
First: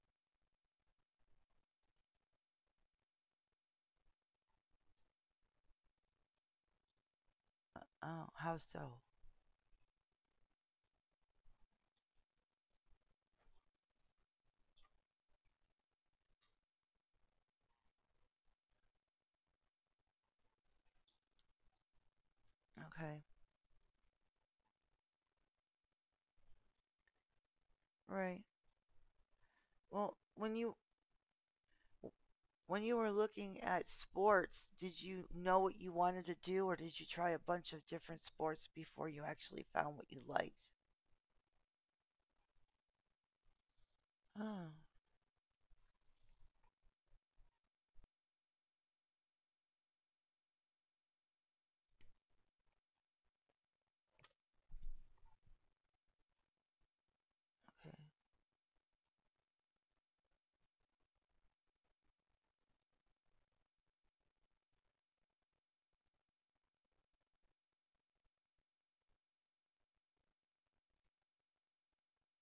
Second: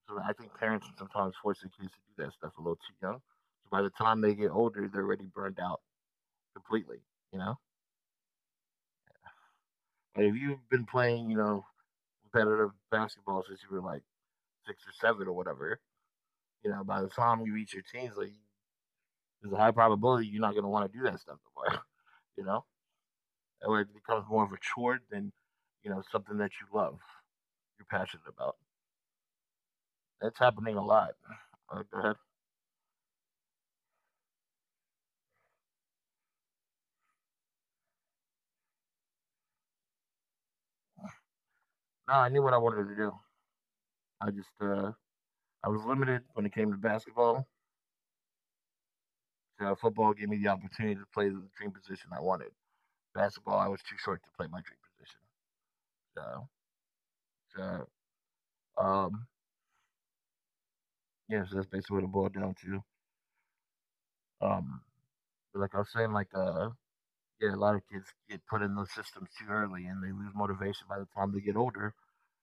So I think parents sometimes force their kids to do that stuff a little too young. So by the time they get older, they're already burned out completely. You know,
Ah. Oh, how so?
like if you've been playing, competitive basketball since you were like 6 or 7 or whatever, by the time you reach your teens, like there's a high probability you're not going to want to do that stuff anymore. you know,
Okay.
or it becomes more of a chore than something that you love, you're passionate
Right.
about.
Well,
That's happening a lot. Go ahead.
when you were looking at sports, did you know what you wanted to do, or did you try a bunch of different sports before you actually found what you liked?
No, I knew what I wanted to do. I just
Oh,
I was limited when it came to basketball. So football gave me the opportunity to play the dream position I wanted. Basketball, I was too short to play my dream position. So,
okay.
so um, yeah, so that's basically what it boiled down to. Um, but like I was saying, like yeah, a lot of kids get put in those systems too early, and they lose motivation by the time they get older,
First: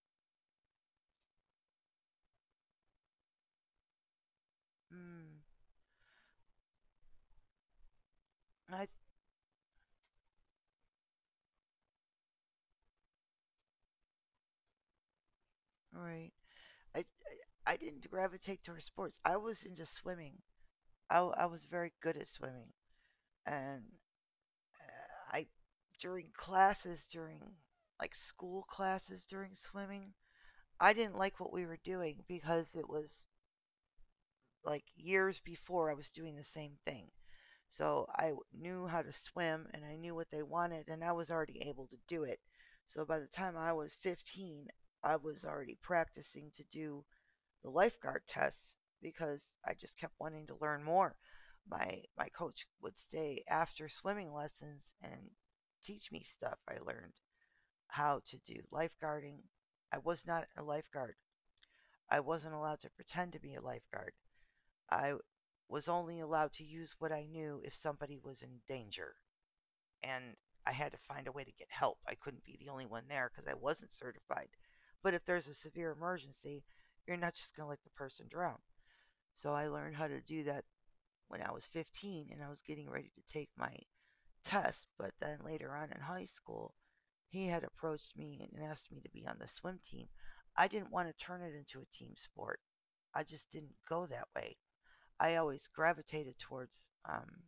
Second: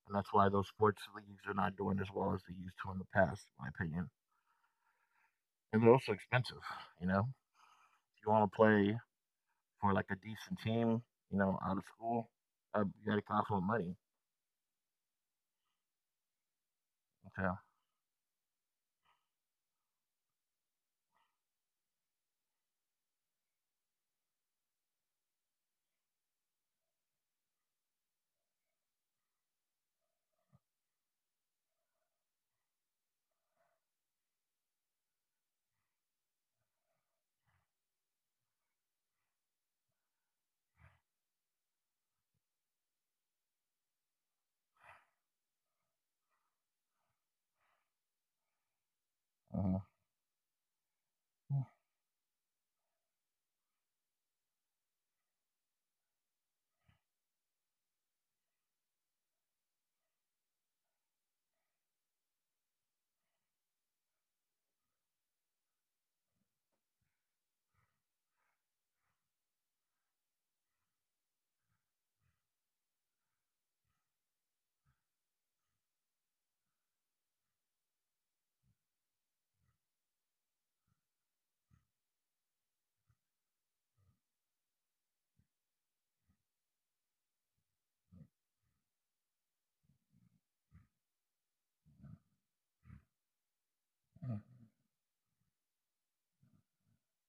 and that's why those sports leagues are not doing as well as they used to in the past, in my opinion.
Hmm.
And they're also expensive. You know, if you want to
I
play for like a decent team, out of school, you got to cost more money.
right. I
Okay.
I didn't gravitate towards sports. I was into swimming. I was very good at swimming, and I during classes during like school classes during swimming, I didn't like what we were doing because it was like years before I was doing the same thing. So knew how to swim, and I knew what they wanted, and I was already able to do it. So by the time I was 15, I was already practicing to do the lifeguard tests because I
Mm-hmm.
just kept wanting to learn more. My coach would stay after swimming lessons and teach me stuff. I learned how to do lifeguarding. I was not a lifeguard. I wasn't allowed to pretend to be a lifeguard. I was only allowed to use what I knew if somebody was in danger. And I had to find a way to get help. I couldn't be the only one there because I wasn't certified. But if there's a severe emergency, you're not just going to let the person drown. So I learned how to do that when I was 15 and I was getting ready to take my test. But then later on in high school, he had approached me and asked me to be on the swim team. I didn't want to turn it into a team sport. I just didn't go that way. I always gravitated towards um,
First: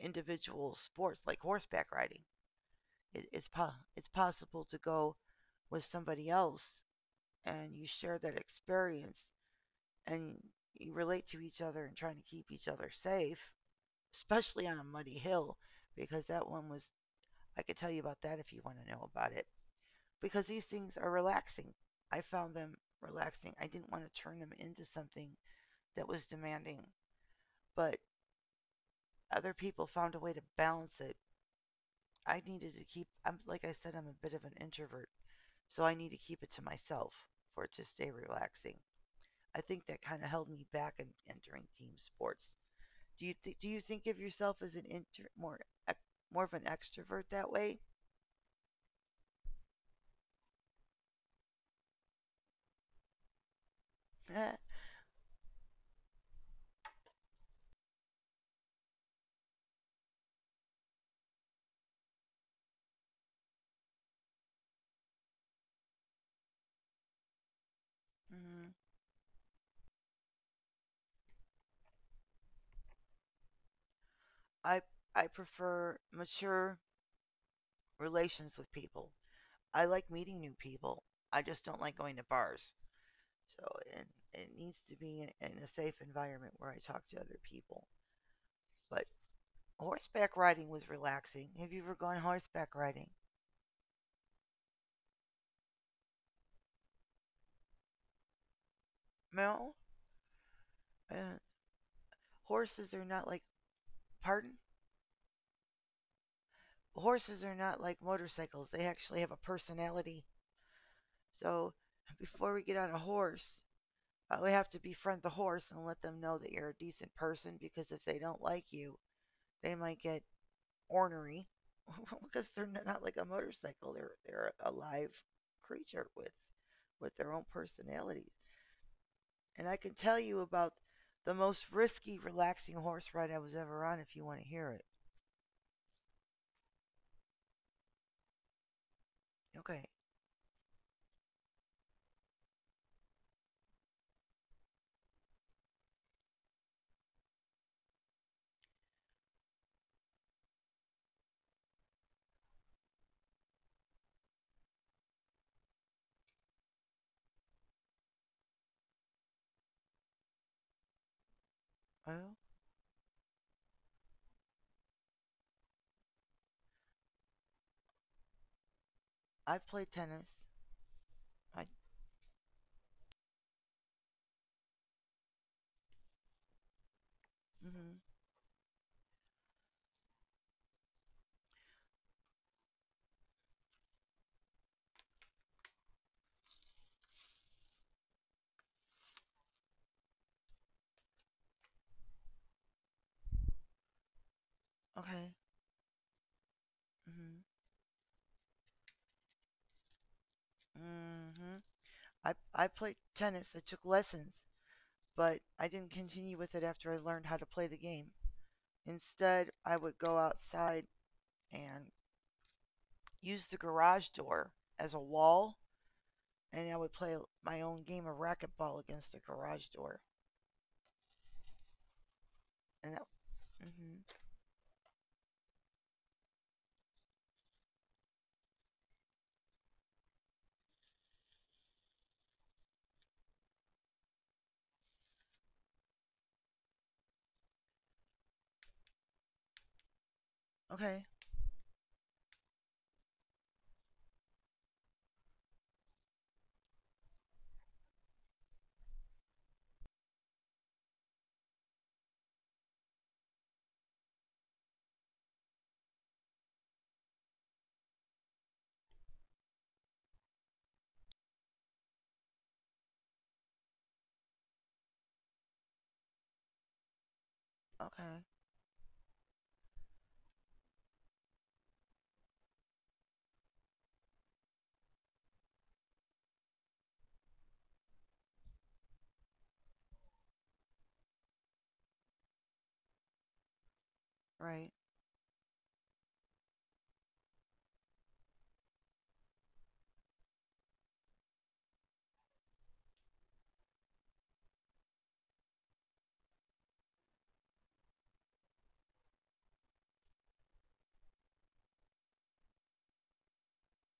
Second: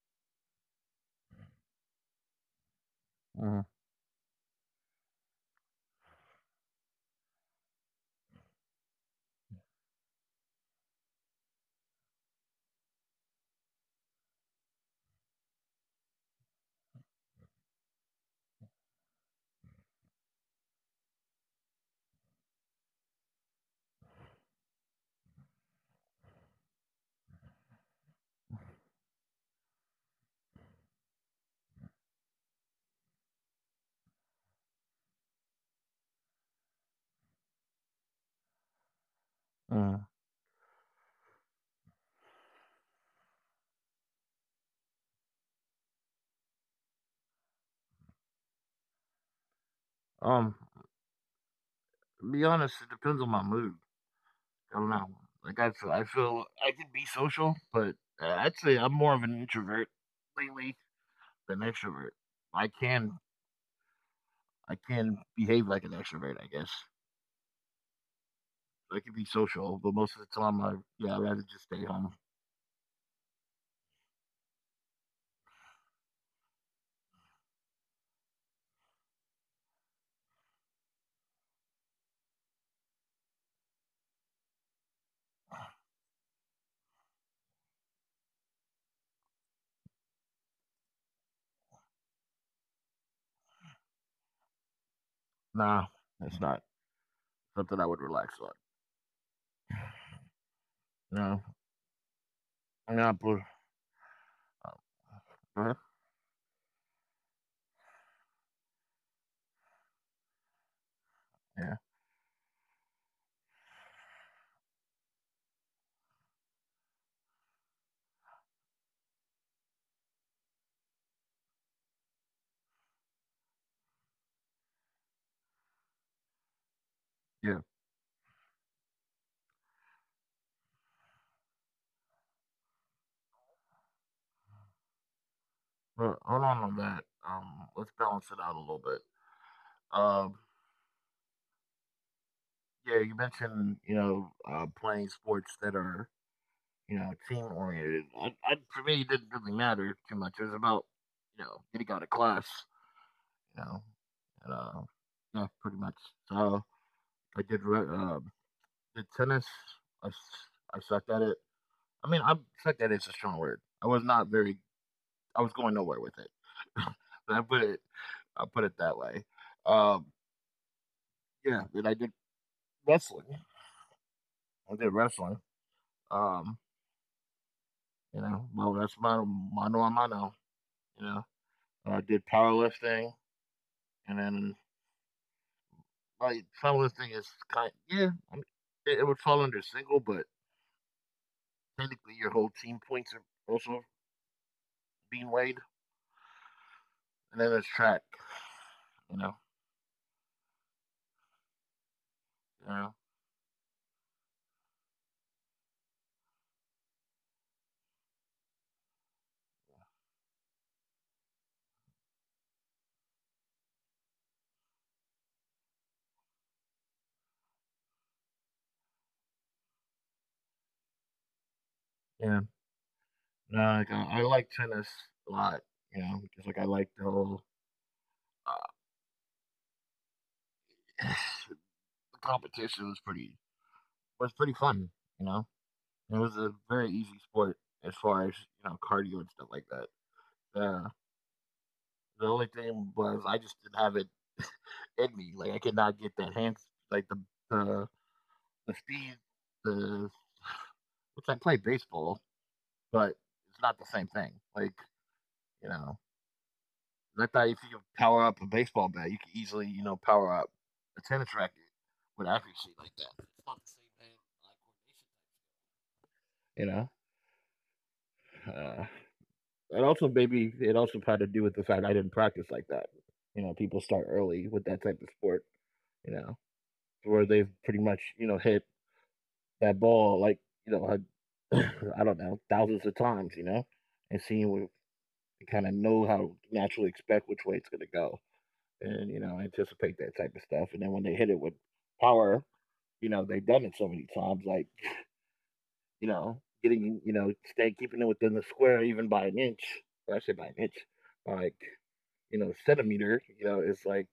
individual sports like horseback riding. It, it's
Mm-hmm.
po- it's possible to go with somebody else, and you share that experience, and you relate to each other and trying to keep each other safe, especially on a muddy hill, because that one was, I could tell you about that if you want to know about it. Because these things are relaxing. I found them relaxing. I didn't want to turn them into something that was demanding, but other people found a way to balance it. I needed to keep, I'm, like I said, I'm a bit of an introvert, so I need to keep it to myself for it to stay relaxing. I think that
Mm-hmm.
kind of held me back in entering team sports. Do you think of yourself as an inter- more more of an extrovert that way?
Um, to be honest, it depends on my mood.
Eh,
I don't know. Like I feel I can be social, but I'd say I'm more of an introvert lately than extrovert. I can I can behave like an extrovert, I guess.
Mhm.
I can be social, but most of the time, I yeah, I'd rather just stay home.
I I prefer mature relations with people. I like meeting new people. I just don't like going to bars. So it needs to be in a safe environment where I talk to other people. But horseback riding was relaxing. Have you ever gone horseback riding?
Nah, that's not something I would relax on.
No. Uh,
No,
Horses
I'm
are not
not.
like,
Blue.
pardon.
Uh,
Horses are not like motorcycles. They actually have a personality. So before we get on a horse, we have to befriend the horse and let them know that you're a decent person, because if they don't like you, they might get ornery because they're not like a motorcycle. They're a live creature with their own
Yeah,
personalities. And I can tell you about the most risky, relaxing horse ride I was ever on if you want to hear it.
but hold on that. Let's balance it out a little bit.
Okay.
Um, yeah, you mentioned playing sports that are team oriented. For me, it didn't really matter too much. It was about getting out of class. You know, and, yeah, pretty much. So I did the tennis. I sucked at it. I mean, I
Oh,
sucked at it's a strong word. I was not very. I was going nowhere with it. I put it. I put it that way.
I
Um,
played tennis.
Yeah,
I.
then I did wrestling. I did wrestling. Um,
Mhm.
well, that's mano, mano a mano, you know. I did powerlifting, and then, like, powerlifting is kind yeah, I mean, it would fall under single, but technically your whole team points are also being
Okay.
weighed. And then
Mhm.
there's track, you know.
Mhm. I
You
I
know
played tennis. I took lessons. But I didn't continue with it after I learned how to play the game. Instead, I would go outside and use the garage door as a wall, and I would play my own game of racquetball against the garage door.
yeah,
And that,
no, like,
hmm,
I like tennis a lot, because, like, I like the whole, uh, the competition was pretty fun, you know. It was a very easy sport as far as, cardio and stuff like that. Uh,
okay.
the only thing was I just didn't have it in me. Like I could not get like the, the speed, the which I play baseball, but it's not the same thing. Like you know, I thought if you could power up a baseball bat, you could easily power up a tennis racket with accuracy like that. It's not the same thing, like
Okay.
coordination. And also, maybe it also had to do with the fact I didn't practice like that. People start early with that type of sport. You know, where they've pretty much hit that ball like I, I don't know thousands of times. And seeing what
Right.
kind of know how to naturally expect which way it's going to go, and anticipate that type of stuff. And then when they hit it with power, they've done it so many times. Like getting, stay keeping it within the square even by an inch. Well, I say by an inch, by like, centimeter, is like,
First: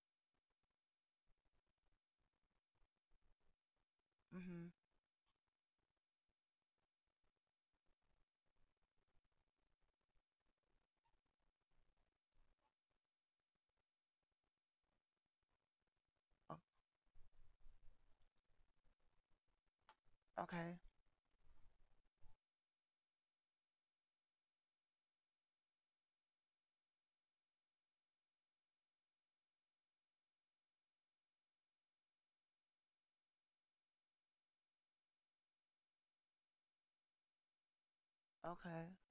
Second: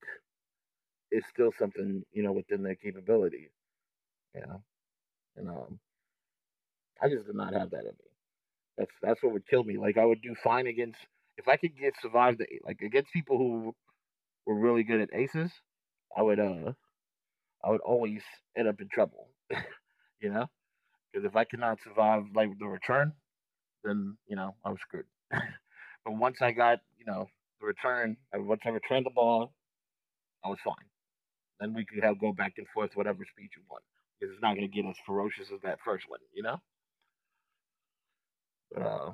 it's still something, within their capability, you know.
Hmm,
And I just did not have that in me. That's what would kill me. Like I would do fine against if I could get survive the like against people who were really good at aces, I would uh I would always end up in trouble, you know,
okay.
because if I cannot survive like the return, then I was screwed. but once I got the return, once I returned the ball, I was fine. Then we could have go back and forth whatever speed you want because it's not going to get as ferocious as that first one, you know. But,
Okay.
uh,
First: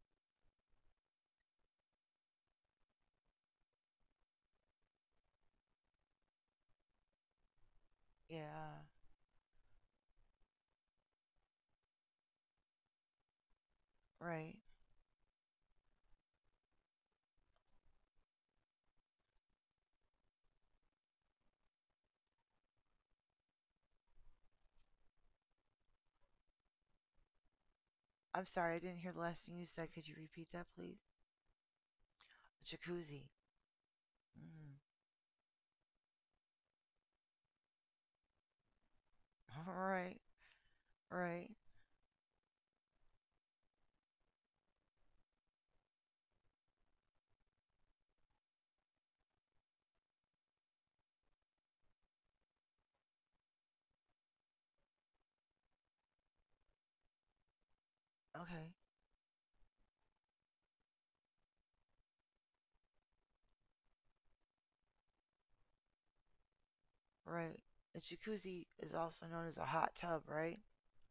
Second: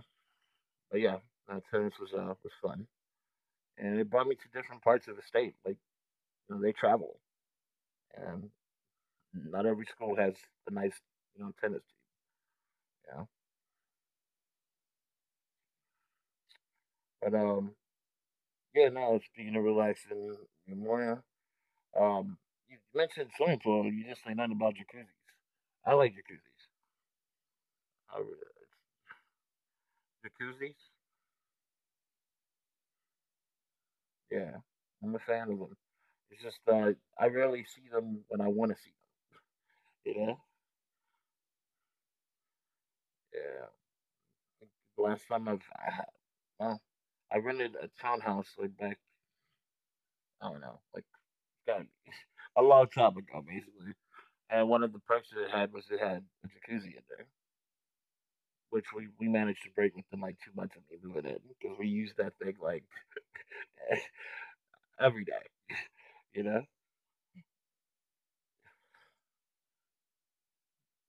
but yeah, tennis was fun, and it brought me to different parts of the state. Like you know, they travel, and
Yeah.
not every school has a nice you know tennis team. Yeah,
Right.
but yeah, no. Speaking of relaxing, Memorial. Um, you mentioned swimming pool. You just say nothing about jacuzzis. I like jacuzzis. I, re-
I'm sorry, I didn't hear the last thing you said. Could you repeat that,
Jacuzzis,
please? Jacuzzi.
yeah,
Mm.
I'm a fan of them. It's just I rarely see them when I want to see
All
them.
right.
You know?
Right.
Yeah. I think the last time I've, I, ha- well, I rented a townhouse like back, I don't know, like God, a long time ago, basically. And one of the perks that it had was it had a jacuzzi in there,
Okay.
which we managed to break within like 2 months of me moving in because we used that thing like every day. You know?
Right. A jacuzzi is also known as a hot tub, right?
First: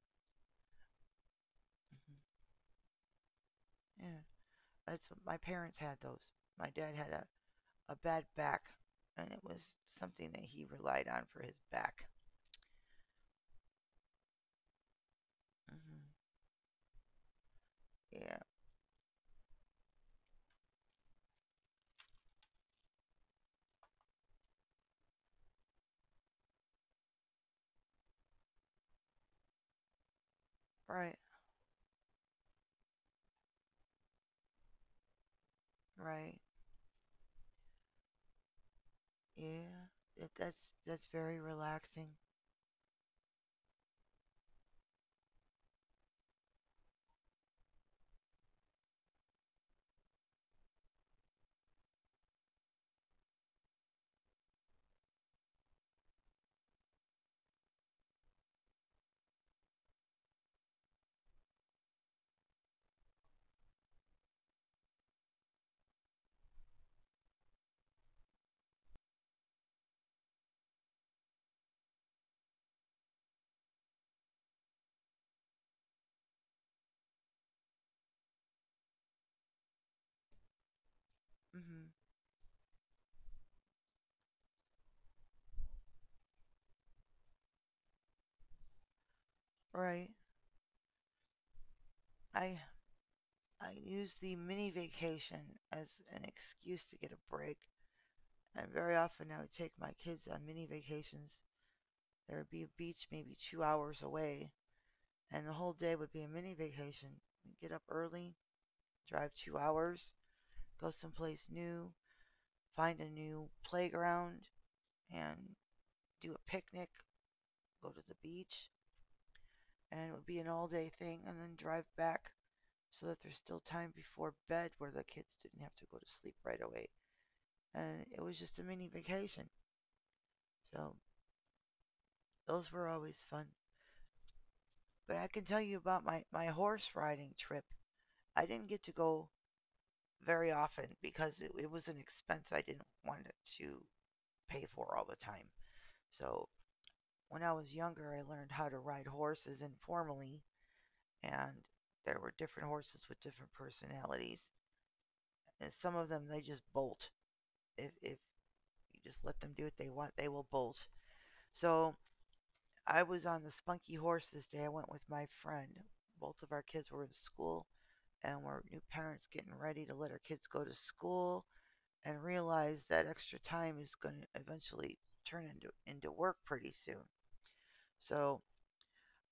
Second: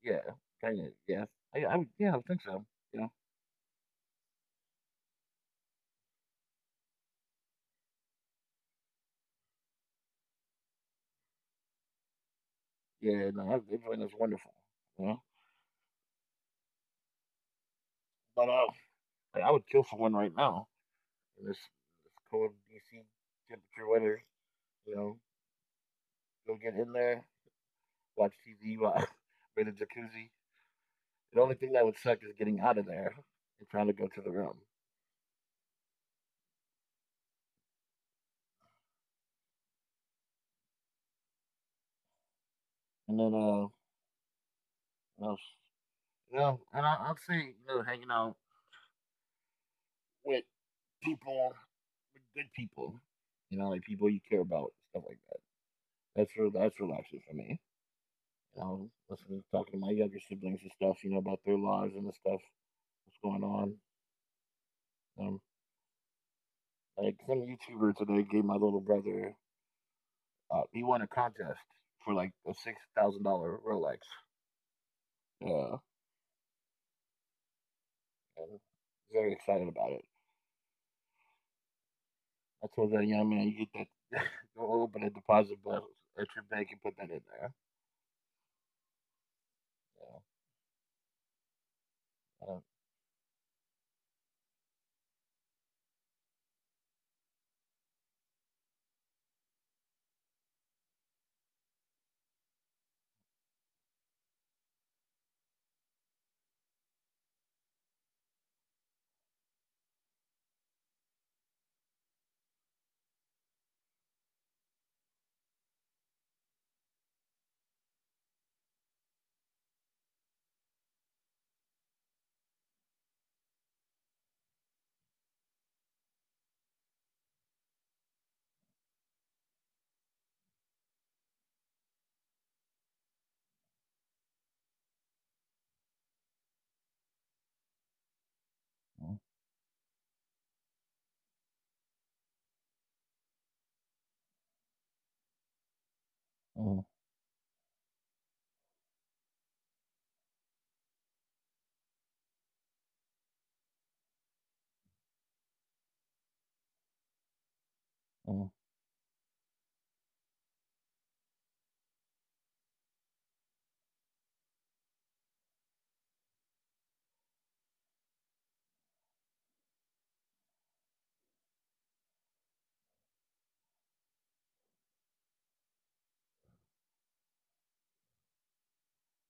Yeah. Kind of. Yeah.
Mhm.
I think so. You know?
Yeah. That's what my parents had those. My dad had a bad back, and it was something that he relied on for his back.
Yeah. No, that Bitcoin is wonderful. You know?
Mhm. Yeah.
But like, I would kill someone right now in this cold DC temperature weather. You know, go get in there, watch TV while in the jacuzzi.
Right.
The only thing that would suck is getting out of there and trying to go to the room.
Right. Yeah. That's very relaxing.
And then what else? You know, and I'd say you know hanging out with people, with good people. You know, like people you care about, stuff like that. That's relaxing for me. You know, listening to talking to my younger siblings and stuff. You know about their lives and the stuff that's going on. Um, like some YouTuber today gave my little brother. He won a contest for like a $6,000 Rolex. Yeah, and very excited about it.
Mhm.
I told that young man, you get that, go open a deposit box at your bank and put that in there.
Right.
Yeah.
I
Uh,
I use the mini vacation as an excuse to get a break, and very often I would take my kids on mini vacations. There would be a beach maybe 2 hours away, and the whole day would be a mini vacation. We'd get up early, drive 2 hours, go someplace new, find a new playground, and do a picnic, go to the beach, and it would be an all day thing, and then drive back so that there's still time before bed where the kids didn't have to go to sleep right away. And it was just a mini vacation. So those were always fun. But I can tell you about my horse riding trip. I didn't get to go very often because it was an expense I didn't want to pay for all the time. So
Mhm,
when I was younger, I learned how to ride horses informally, and there were different horses with different personalities. And some of them they just bolt. If
mhm,
you just let them do what they want, they will bolt. So I was on the spunky horse this day. I went with my friend. Both of our kids were in school, and we're new parents getting ready to let our kids go to school, and realize that extra time is going to eventually turn into work pretty soon. So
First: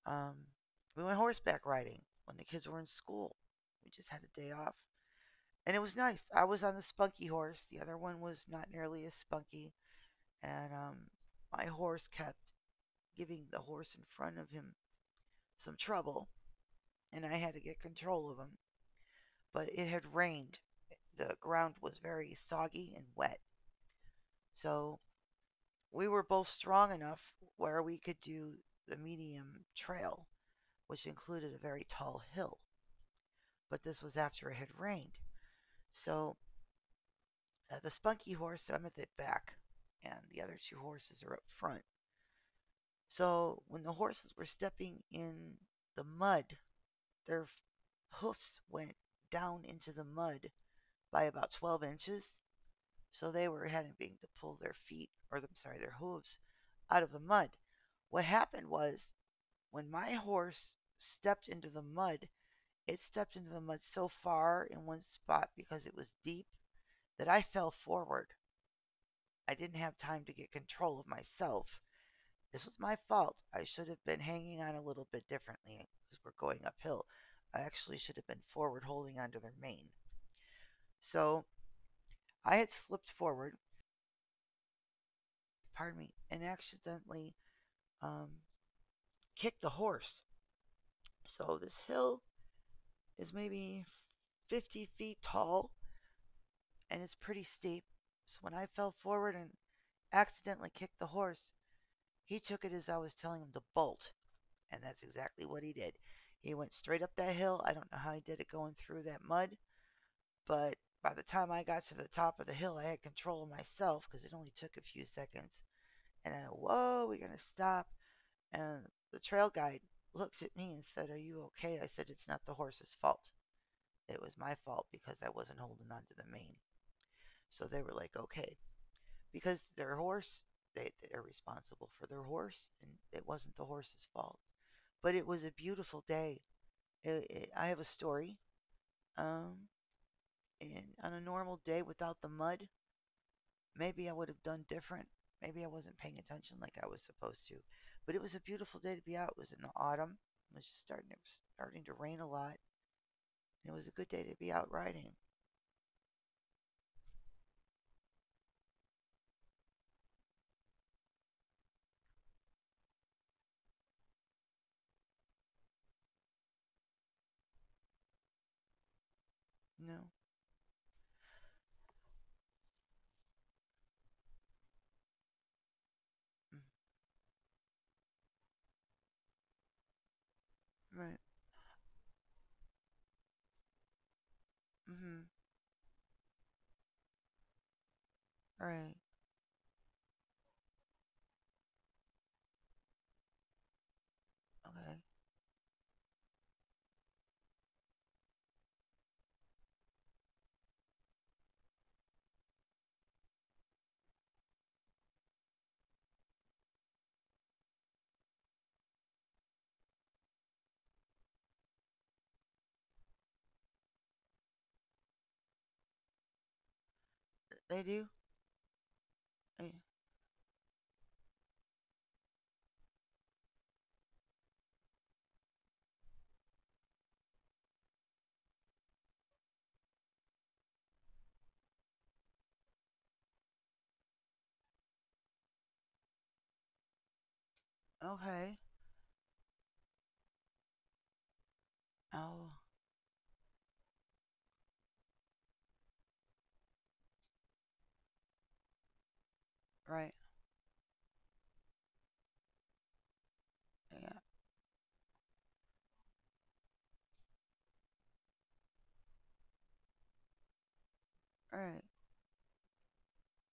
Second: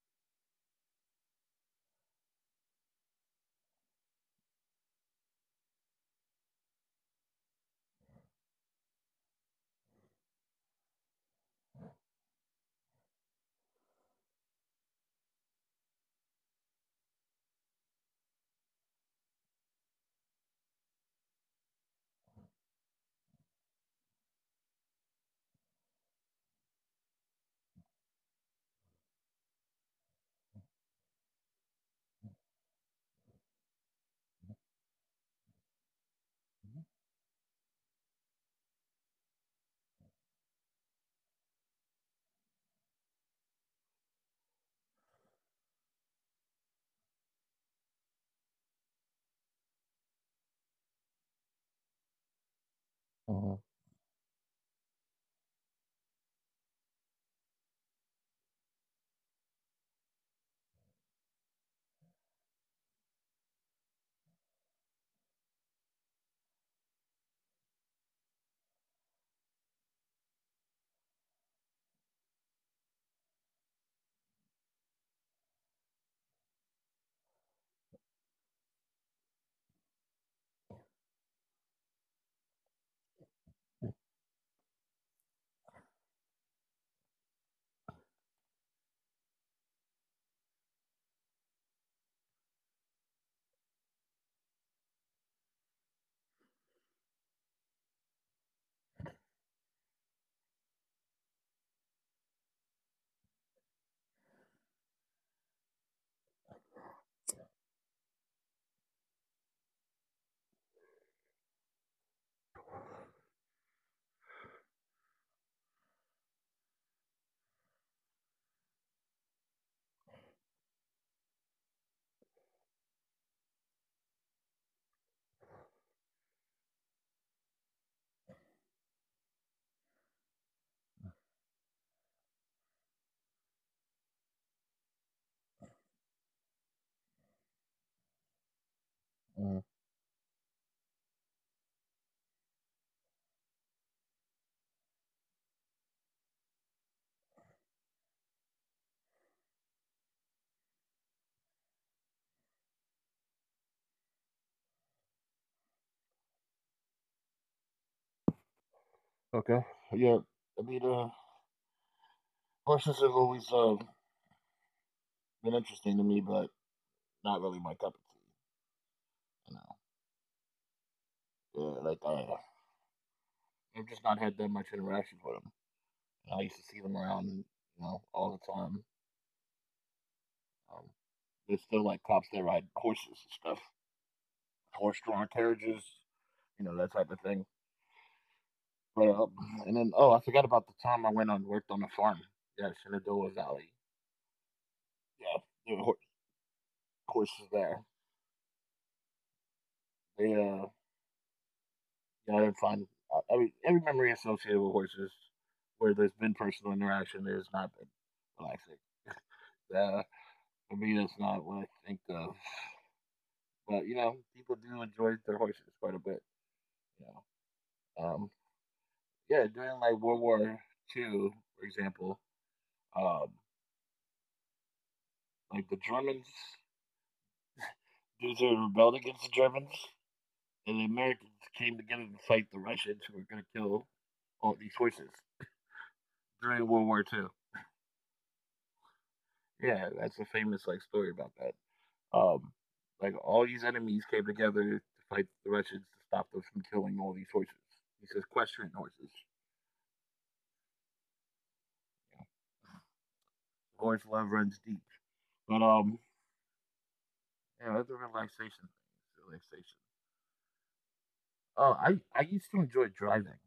um, we went horseback riding when the kids were in school. We just had a day off, and it was nice. I was on the spunky horse. The other one was not nearly as spunky, and my horse kept giving the horse in front of him some trouble, and I had to get control of him. But it had rained. The ground was very soggy and wet, so we were both strong enough where we could do the medium trail, which included a very tall hill, but this was after it had rained. So the spunky horse, I'm at the back, and the other two horses are up front. So when the horses were stepping in the mud, their hoofs went down into the mud by about 12 inches. So they
mhm,
were having to pull their feet, or I'm sorry, their hooves out of the mud. What happened was, when my horse stepped into the mud, it stepped into the mud so far in one spot because it was deep that I fell forward. I didn't have time to get control of myself. This was my fault. I should have been hanging on a little bit differently because we're going uphill. I actually should have been forward holding onto their mane. So I had slipped forward, pardon me, and accidentally um, kicked the horse. So this hill is maybe 50 feet tall, and it's pretty steep. So when I fell forward and accidentally kicked the horse, he took it as I was telling him to bolt, and that's exactly what he did. He went straight up that hill. I don't know how he did it going through that mud, but by the time I got to the top of the hill, I had control of myself because it only took a few seconds. And I, whoa, we're going to stop. And the trail guide looks at me and said, "Are you okay?" I said, "It's not the horse's fault. It was my fault because I wasn't holding on to the mane." So they were like, "Okay." Because their horse, they're responsible for their horse, and it wasn't the horse's fault. But it was a beautiful day. I have a story,
mhm.
um, and on a normal day without the mud, maybe I would have done different. Maybe I wasn't paying attention like I was supposed to. But it was a beautiful day to be out. It was in the autumn. It was just starting. It was starting to rain a lot. And it was a good day to be out riding
Okay. Yeah. I mean, horses have always been interesting to me, but not really my cup of tea.
you know
You know, yeah, I've just not had that much interaction with them. I used to
Mm,
see them around, you know, all the time. Um,
right.
there's still like cops that ride horses and stuff,
Mm-hmm.
horse-drawn carriages, you know, that type of thing.
Right.
But and then oh, I forgot about the time I went and worked on a farm. Yeah, Shenandoah Valley.
Okay.
Yeah, there were horses there. They yeah, I didn't find I mean, every memory associated with horses where there's been personal interaction, there's not been relaxing. Uh, for me, that's not what I think of. But you know, people do enjoy their horses quite a bit. You know,
They do.
um, yeah,
Eh,
during like World War Two, for example, um, like the Germans, dudes who rebelled against the Germans, and the Americans came together to fight the Russians who were going to kill all these horses during World War Two.
okay.
Yeah, that's a famous like story about that. Um,
Oh,
like all these enemies came together to fight the Russians to stop them from killing all these horses. He says, "Question horses."
right.
Lord's
Yeah.
love runs deep. But yeah, that's a relaxation thing. Relaxation. Oh,
Right.
I used to enjoy driving,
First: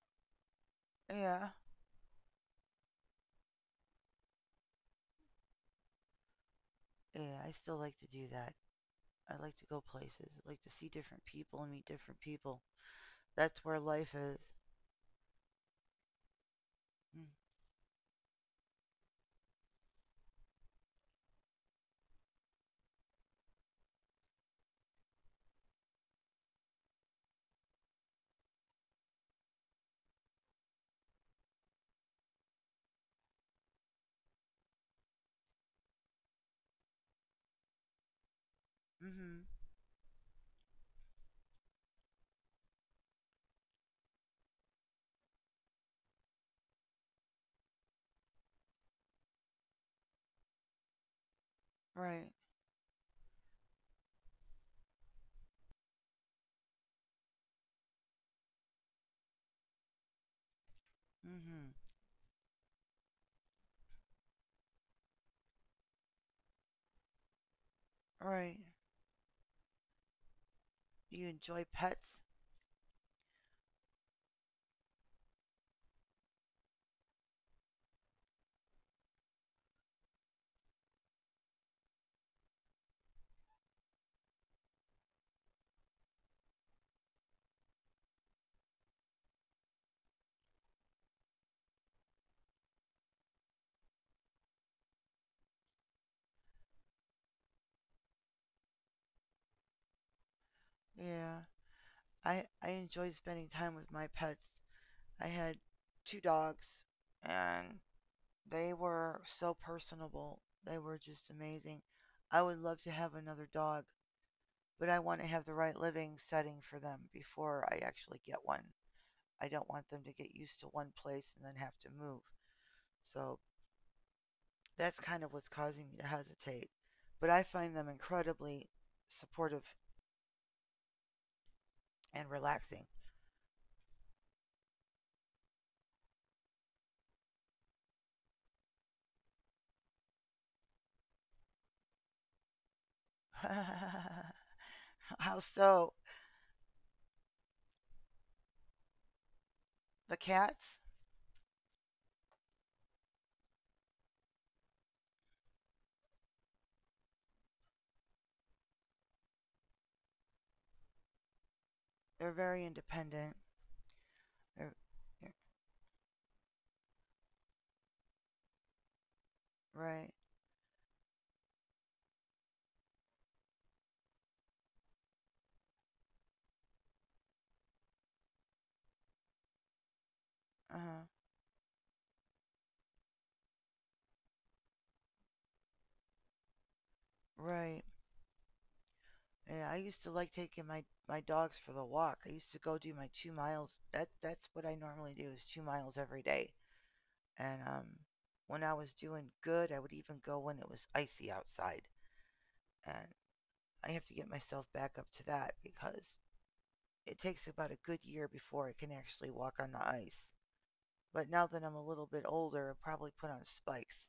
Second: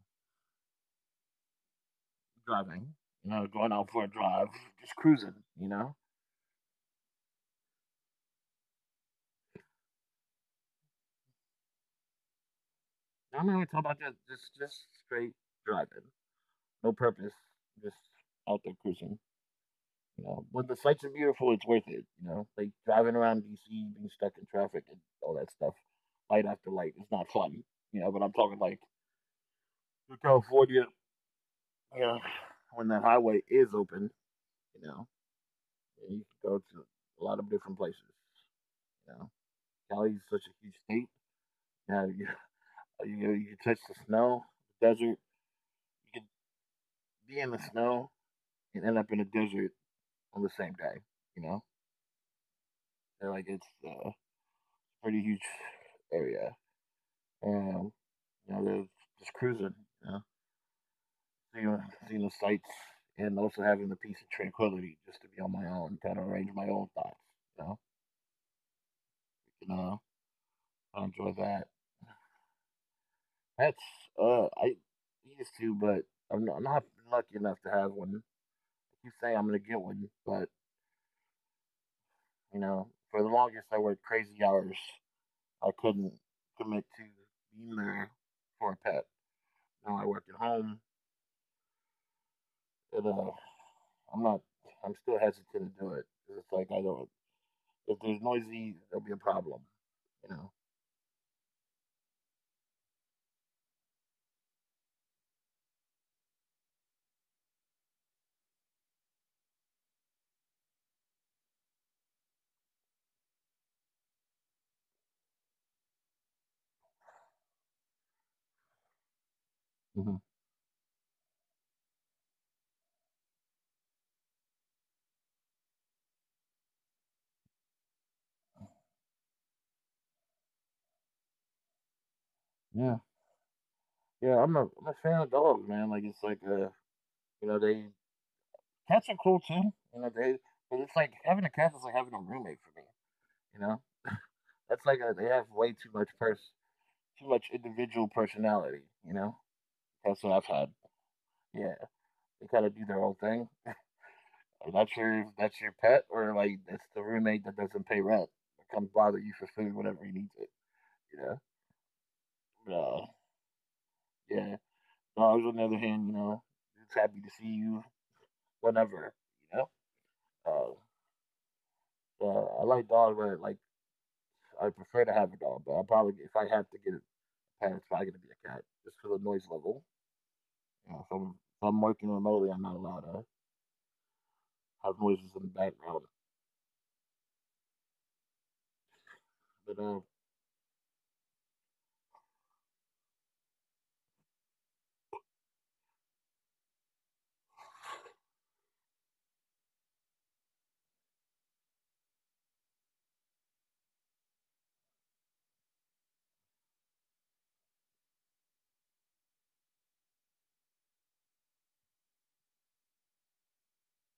Yeah.
driving. You know, going out for a drive, just cruising. You know,
Yeah. I still like to do that. I like to go places. I like to see different people and meet different people.
now I'm not even
That's
talking
where
about just
life
just
is.
just straight driving, no purpose,
Mm.
just out there cruising. You know, when the sights are beautiful, it's worth it. You know, like driving around DC, being stuck in traffic, and all that stuff, light after light, it's not fun. You know, but I'm talking like California, you know, when that highway is open, you know. Yeah, you can go to a lot of different places. You know,
Mm-hmm.
Cali is such a huge state. You, have, you, you know, you can touch the snow, the desert. You can be in the snow and end up in a desert on the same day. You know,
Right.
and, like it's a pretty huge area. And you know, there's just cruising. You know,
Mm-hmm.
seeing, seeing the sights and also having the peace and tranquility just to be on my own, kind of arrange my own thoughts. You know,
Right.
you know, I
You
enjoy
enjoy
that.
pets?
That's I used to, but I'm not lucky enough to have one. I keep saying I'm gonna get one, but you know, for the longest I worked crazy hours. I couldn't commit to being there for a pet. Now I work at home. It, uh, I'm not. I'm still hesitant to do it. 'Cause it's like I don't. If there's noisy, there'll be a problem. You know.
Yeah. I enjoy spending time with my pets. I had two dogs, and they were so personable. They were just amazing. I would love to have another dog, but I want to have the right living setting for them before I actually get one. I don't want them
Hmm.
to get used to one place and then have to move. So that's kind of what's causing me to hesitate. But I find them incredibly supportive and relaxing.
Yeah. Yeah, I'm a fan of dogs, man. Like it's like you know, they Cats are cool too. You know, they but it's like having a cat is like having a roommate for me. You know, that's
How
like they
so?
have way too much pers too much individual personality. You know,
The
that's what I've
cats?
had. Yeah, they kind of do their own thing. That's your pet, or like that's the roommate that doesn't pay rent, that comes bother you for food whenever he needs it. You know,
They're very
but,
independent.
yeah.
They're,
Dogs on the other hand, you know, just happy to see you whenever. You know,
right.
uh, I like dogs, but like I prefer to have a dog. But I probably if I have to get pen, it's probably gonna be a cat just for the noise level.
Uh
You know,
huh.
if I'm working remotely, I'm not allowed to have noises in the background.
Right.
But
Yeah, I used to like taking my dogs for the walk. I used to go do my 2 miles. That's what I normally do is 2 miles every day. And when I was doing good, I would even go when it was icy outside. And I have to get myself back up to that because it takes about a good year before I can actually walk on the ice. But now that I'm a little bit older, I'll probably put on spikes.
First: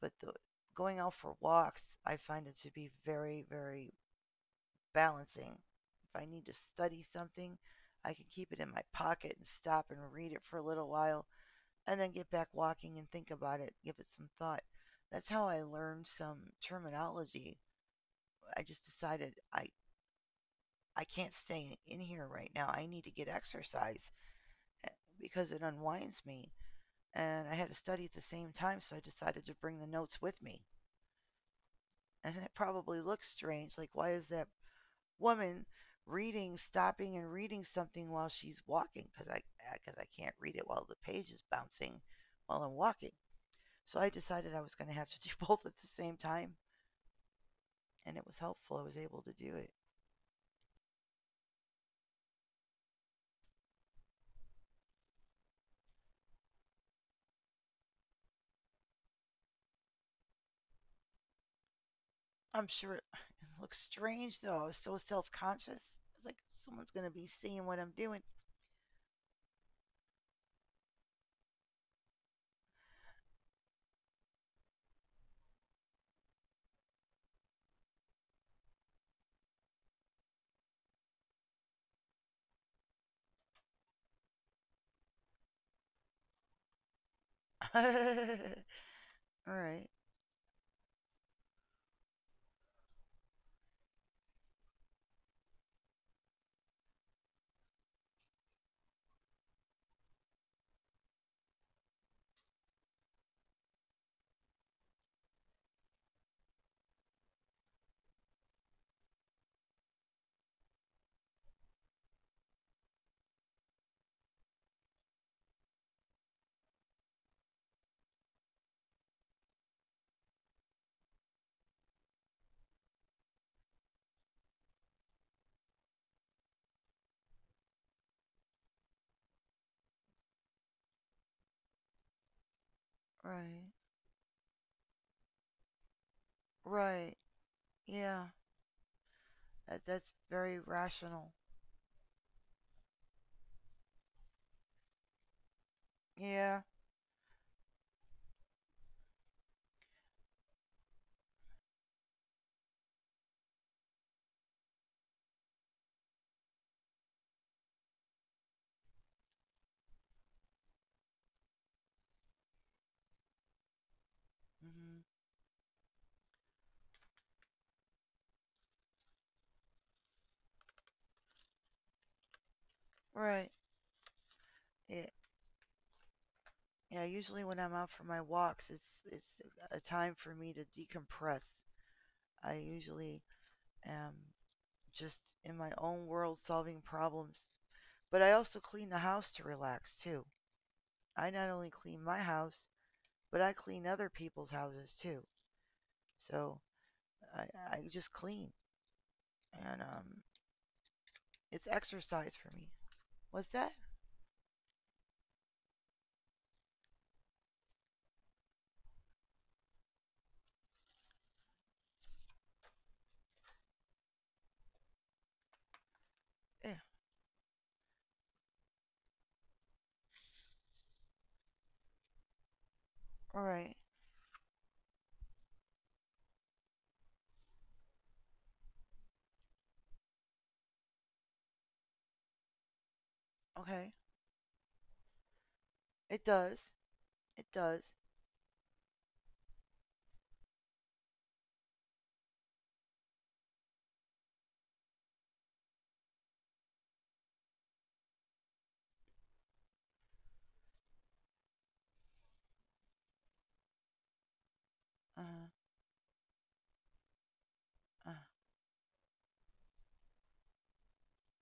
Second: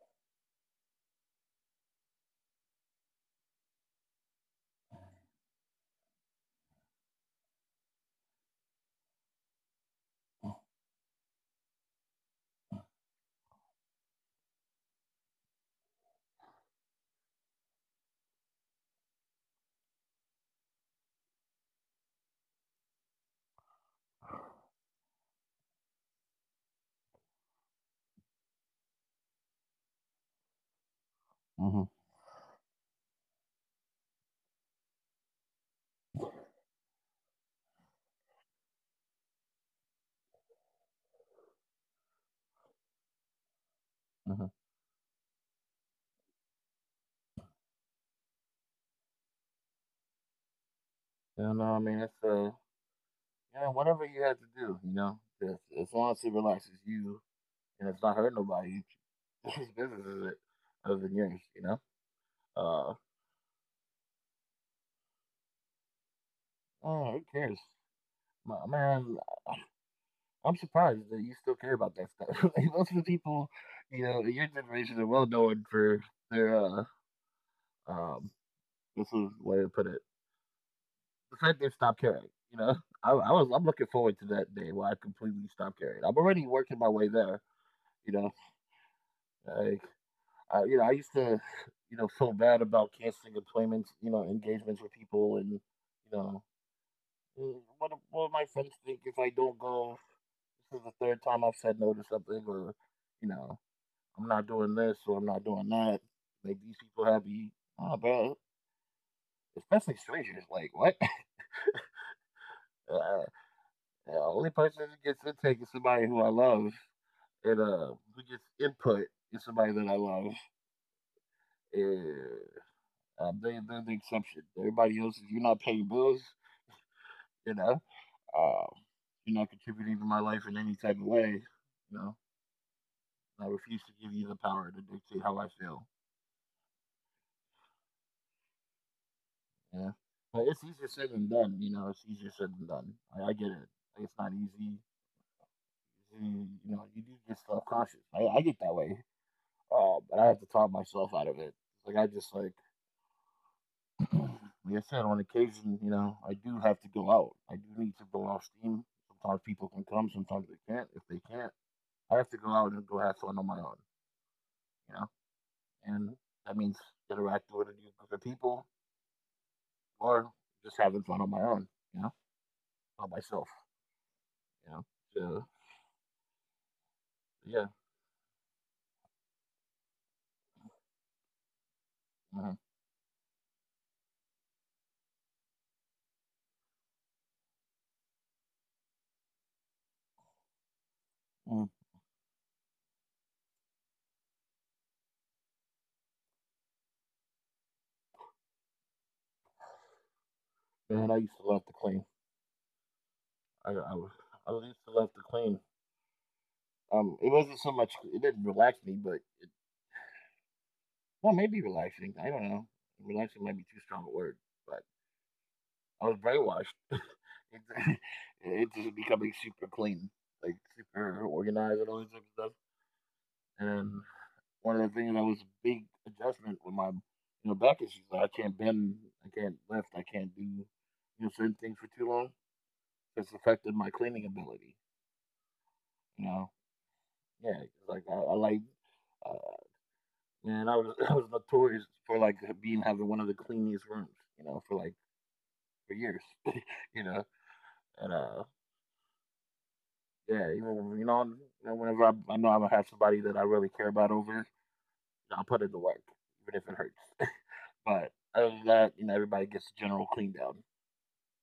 But going out for walks, I find it to be very, very balancing. If I need to study something, I can keep it in my pocket and stop and read it for a little while and then get back walking and think about it, give it some thought. That's how I learned some terminology. I just decided I can't stay in here right now. I need to get exercise eh, because it unwinds me. And I had to study at the same time, so I decided to bring the notes with me.
mm-hmm.
And it probably looks strange. Like, why is that woman reading, stopping and reading something while she's walking? Because I can't read it while the page is bouncing while I'm walking. So I decided
Mm-hmm.
I was going to have to do both at the same time. And it was helpful. I was able to do it.
You know, I mean, it's you know, whatever you have to do, you know, just, as long as it relaxes you and it's not hurting nobody, whose business is it other than yours, you know?
I'm
Uh,
sure it looks strange though. I was so self conscious. It's like someone's
oh,
gonna
who
be
cares?
seeing what I'm doing.
Man, I'm surprised that you still care about that stuff. Like, most of the people, you know, in your generation are well known for their um, this is the way to put it. The fact they've stopped caring. You know, I'm looking forward to that day where I completely stop caring. I'm already working my way there. You know,
Right.
like
Right.
you know, I used to, you know, feel bad about canceling employments, you know, engagements with people, and you know, "Mm, what do my friends think if I don't go? This is the third time I've said no to something, or you know, I'm not doing this or I'm not doing that. Make these people happy, oh, bro. Especially strangers, like what? Uh, the only person who gets intake is somebody who I love, and we get input is somebody that I love, and they're the exception. Everybody else, if you're not paying bills, you know, um, you're not contributing to my life in any type of way. You know, I refuse to give you the power to dictate how I feel.
Right. Yeah, that
Yeah,
that's
but it's
very
easier said than
rational.
done. You know, it's easier said than done. I get it. It's not easy.
Yeah.
You know, you do get self conscious. I get that way. But I have to talk myself out of it. Like I just like Yeah. Like I said, on occasion, you know, I do have to go out. I do need to blow off steam. Sometimes people can come, sometimes they can't. If they can't, I have to go out and go have fun on my own, you know?
Hmm.
And that means interacting with a new group of people or just having fun on my own, you know, by myself,
Right.
you know?
Yeah.
So,
Yeah. Usually when
yeah.
I'm out for my walks, it's a time for me to decompress.
Mhm,
I usually am just in my own world solving problems, but I also clean the house to relax too. I not only
mm.
clean my house, but I clean other people's houses too. So I just clean, and
Man, I
it's
used to love to
exercise
clean.
for me. What's that?
I, I, was- I used to love to clean. It wasn't so much, it didn't relax me, but well, maybe relaxing. I don't know. Relaxing might be too strong a word, but I was brainwashed.
Yeah.
it's, it's just becoming super clean, like super organized and all this type of stuff.
All right.
And one of the things that was a big adjustment with my, you know, back issues. Like I can't bend, I can't lift, I can't do, you know, certain things for too long. It's affected my
Okay.
cleaning ability. You
It
know,
does. It
yeah,
does.
like uh, man, I was I was notorious for like being having one of the cleanest rooms. You know, for like for years. You know, and yeah, even you know, whenever I know I'm gonna have somebody that I really care about over, I'll
Uh
put in the work, even if it hurts. But
huh.
other than that, you know, everybody gets a general clean down,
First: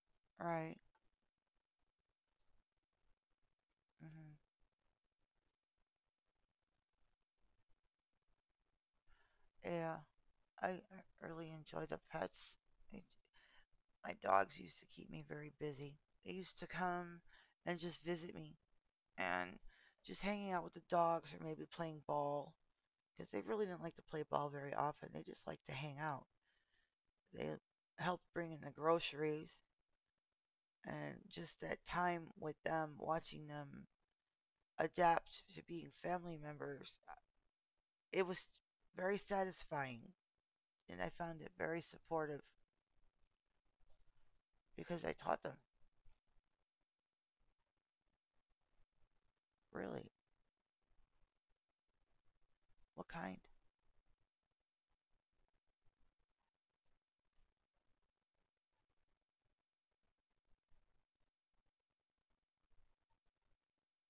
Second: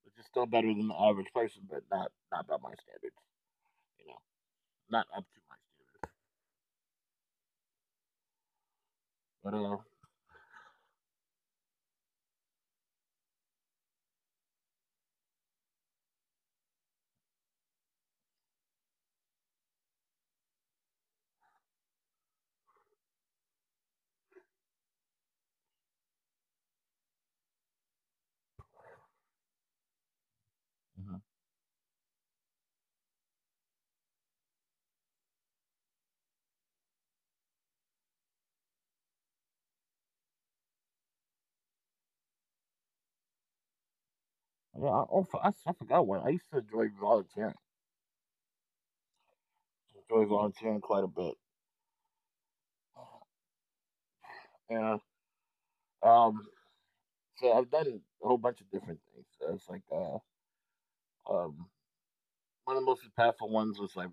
which is still better
Right.
than the average person, but not not by my standards. You know,
Hmm.
not up to my standards.
Yeah. I really enjoy the pets. I, my dogs used to keep me very busy. They used to come and just visit me, and just hanging out with the dogs or maybe playing ball because they really didn't like to play ball very often. They just liked to hang out. They helped bring in the groceries
But
and
mhm.
just that time with them, watching them adapt to being family members, it was very satisfying. And I found it very supportive
yeah, I,
because I
oh, f-
taught
I,
them
s- I forgot one. I used to enjoy volunteering.
really
Enjoy volunteering quite a bit.
what kind.
Yeah. Um. So I've done a whole bunch of different things. So it's like um one of the most impactful ones was like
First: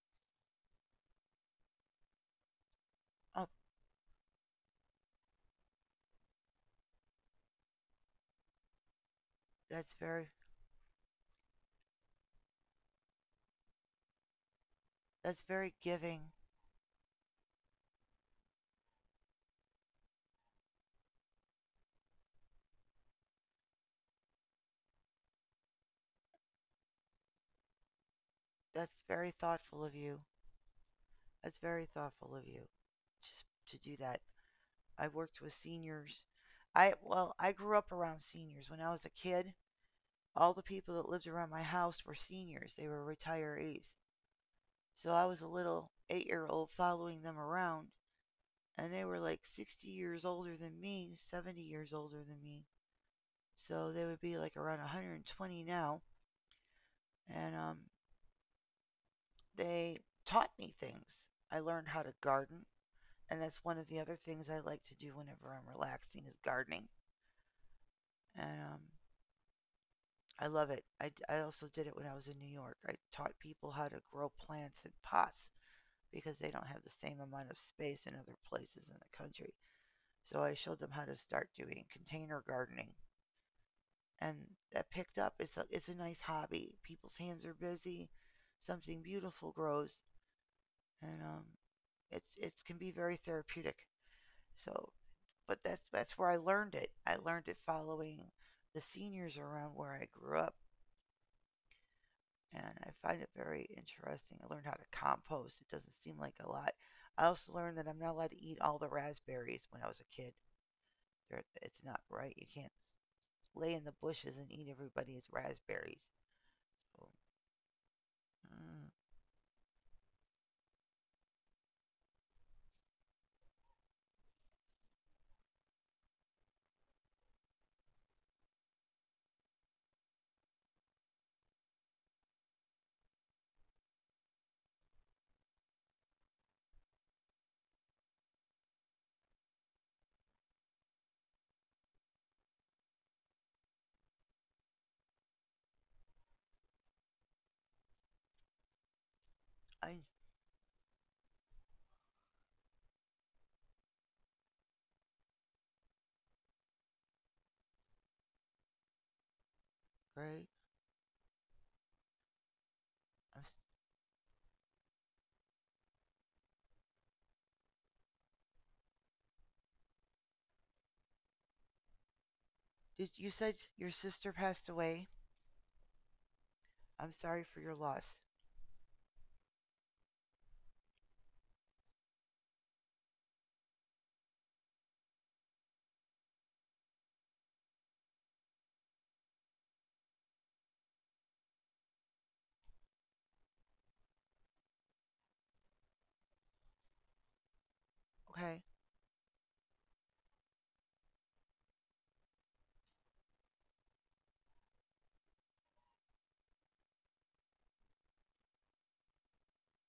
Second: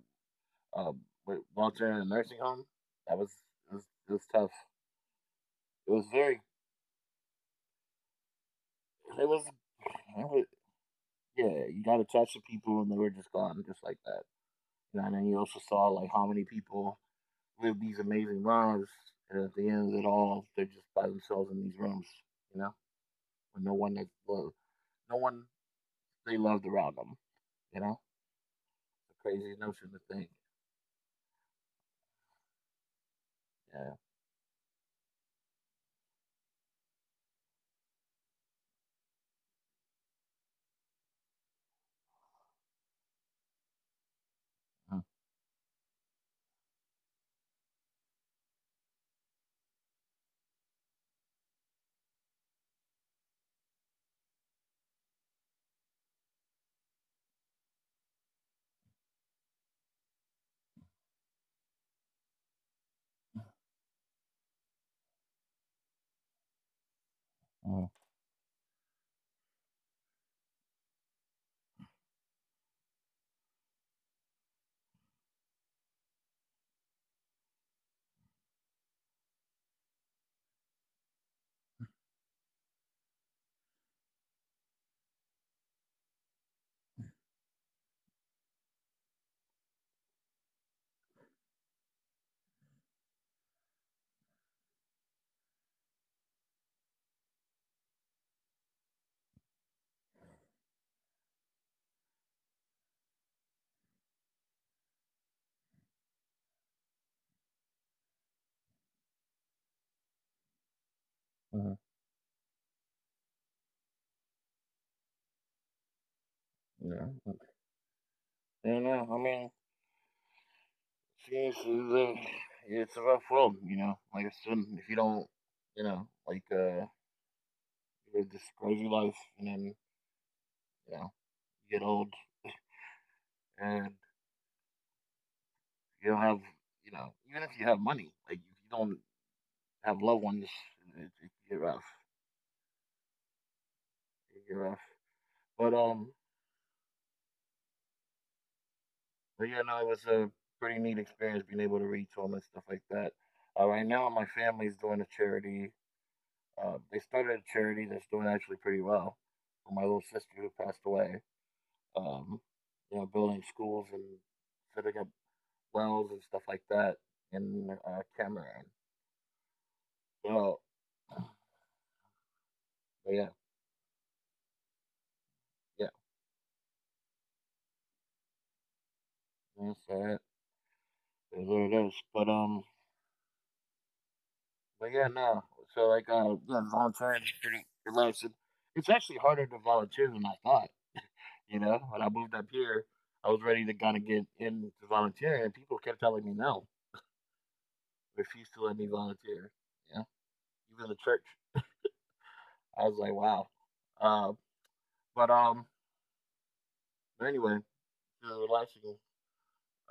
um, with Walter in a nursing home. That was
Oh,
it was tough. It was very. It
that's
was,
very
it was- Yeah, you got attached to people, and they were just gone, just like that. You know, and
that's
then you also
very
saw like
giving.
how many people live these amazing lives, and at the end of it all, they're just by themselves in these rooms. You know, with no one that loved, no one they loved around them. You know,
That's very
it's a crazy
thoughtful of
notion to
you.
think.
That's very thoughtful of you just to do
Yeah.
that. I worked with seniors. I grew up around seniors when I was a kid. All the people that lived around my house were seniors. They were retirees. So
Uh
I was a little 8-year-old following them around, and they were like 60 years older than me, 70 years older than me. So they would be like around 120 now. And they taught me things. I learned how to garden, and that's one of the other things I like to do whenever I'm relaxing is gardening.
huh.
And I love it. I also did it when I was in New York. I taught people how to grow plants in pots because they don't have the same amount of space in other places in the country. So I showed them how to start doing container gardening. And that picked up. It's a nice hobby. People's hands are busy. Something beautiful grows, and it can be very therapeutic. So, but that's where I learned it. I learned it following the seniors around where I grew up, and I find it very interesting. I learned how to compost. It doesn't seem like a lot. I also learned that I'm not allowed to eat all the raspberries when I was a kid. It's
Mm-hmm.
not right. You can't lay in the bushes and eat everybody's raspberries. So,
Yeah. I
mm,
don't know. I mean, seriously, like, it's a rough world, you know. Like, I said, if you don't, you know, like, you live this crazy life, and then, you know, you get old, and you don't have, you know, even if you have money, like, if you don't have loved ones, it can get rough. It can get rough. But, yeah, no, it
I'm
was a pretty neat experience being able to read to them and stuff like that. Right now, my family's doing a charity. They started a charity that's doing actually pretty well for my little sister
great.
who passed away. um, you know,
I'm,
building schools and setting up wells and stuff like that in Cameroon. So, but
you
yeah,
said your sister passed away?
yeah,
I'm sorry for your loss.
that's all right. That's what it is. But yeah, no. So like, yeah, volunteering is pretty relaxing. It's actually harder to volunteer than I thought. You know, when I moved up here, I was ready to kind of get into volunteering, and people kept telling me no, refused to
Okay.
let me volunteer. Yeah, even the church. I was like, wow. Uh, but um, but Anyway, the relaxing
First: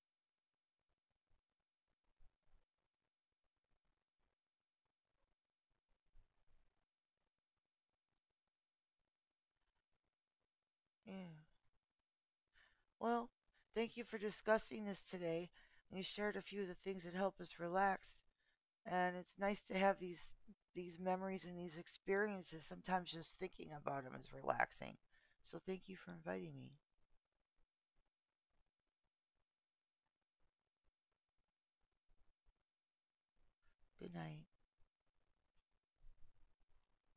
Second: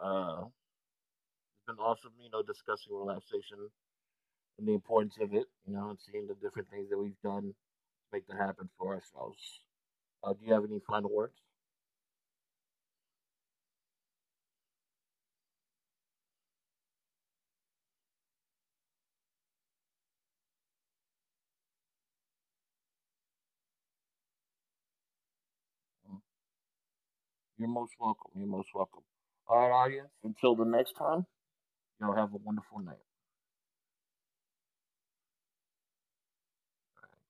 It's been awesome, you know, discussing relaxation and the importance of it, you know, and seeing the different things that we've done to make that happen for ourselves. Do you have any final words?
Yeah. Well, thank you for discussing this today. You shared a few of the things that help us relax, and it's nice to have these memories and these experiences. Sometimes just thinking about them is relaxing. So thank you for inviting me.
You're most welcome. You're most welcome. All right, audience. Until the next time, y'all have a wonderful night.
Good night.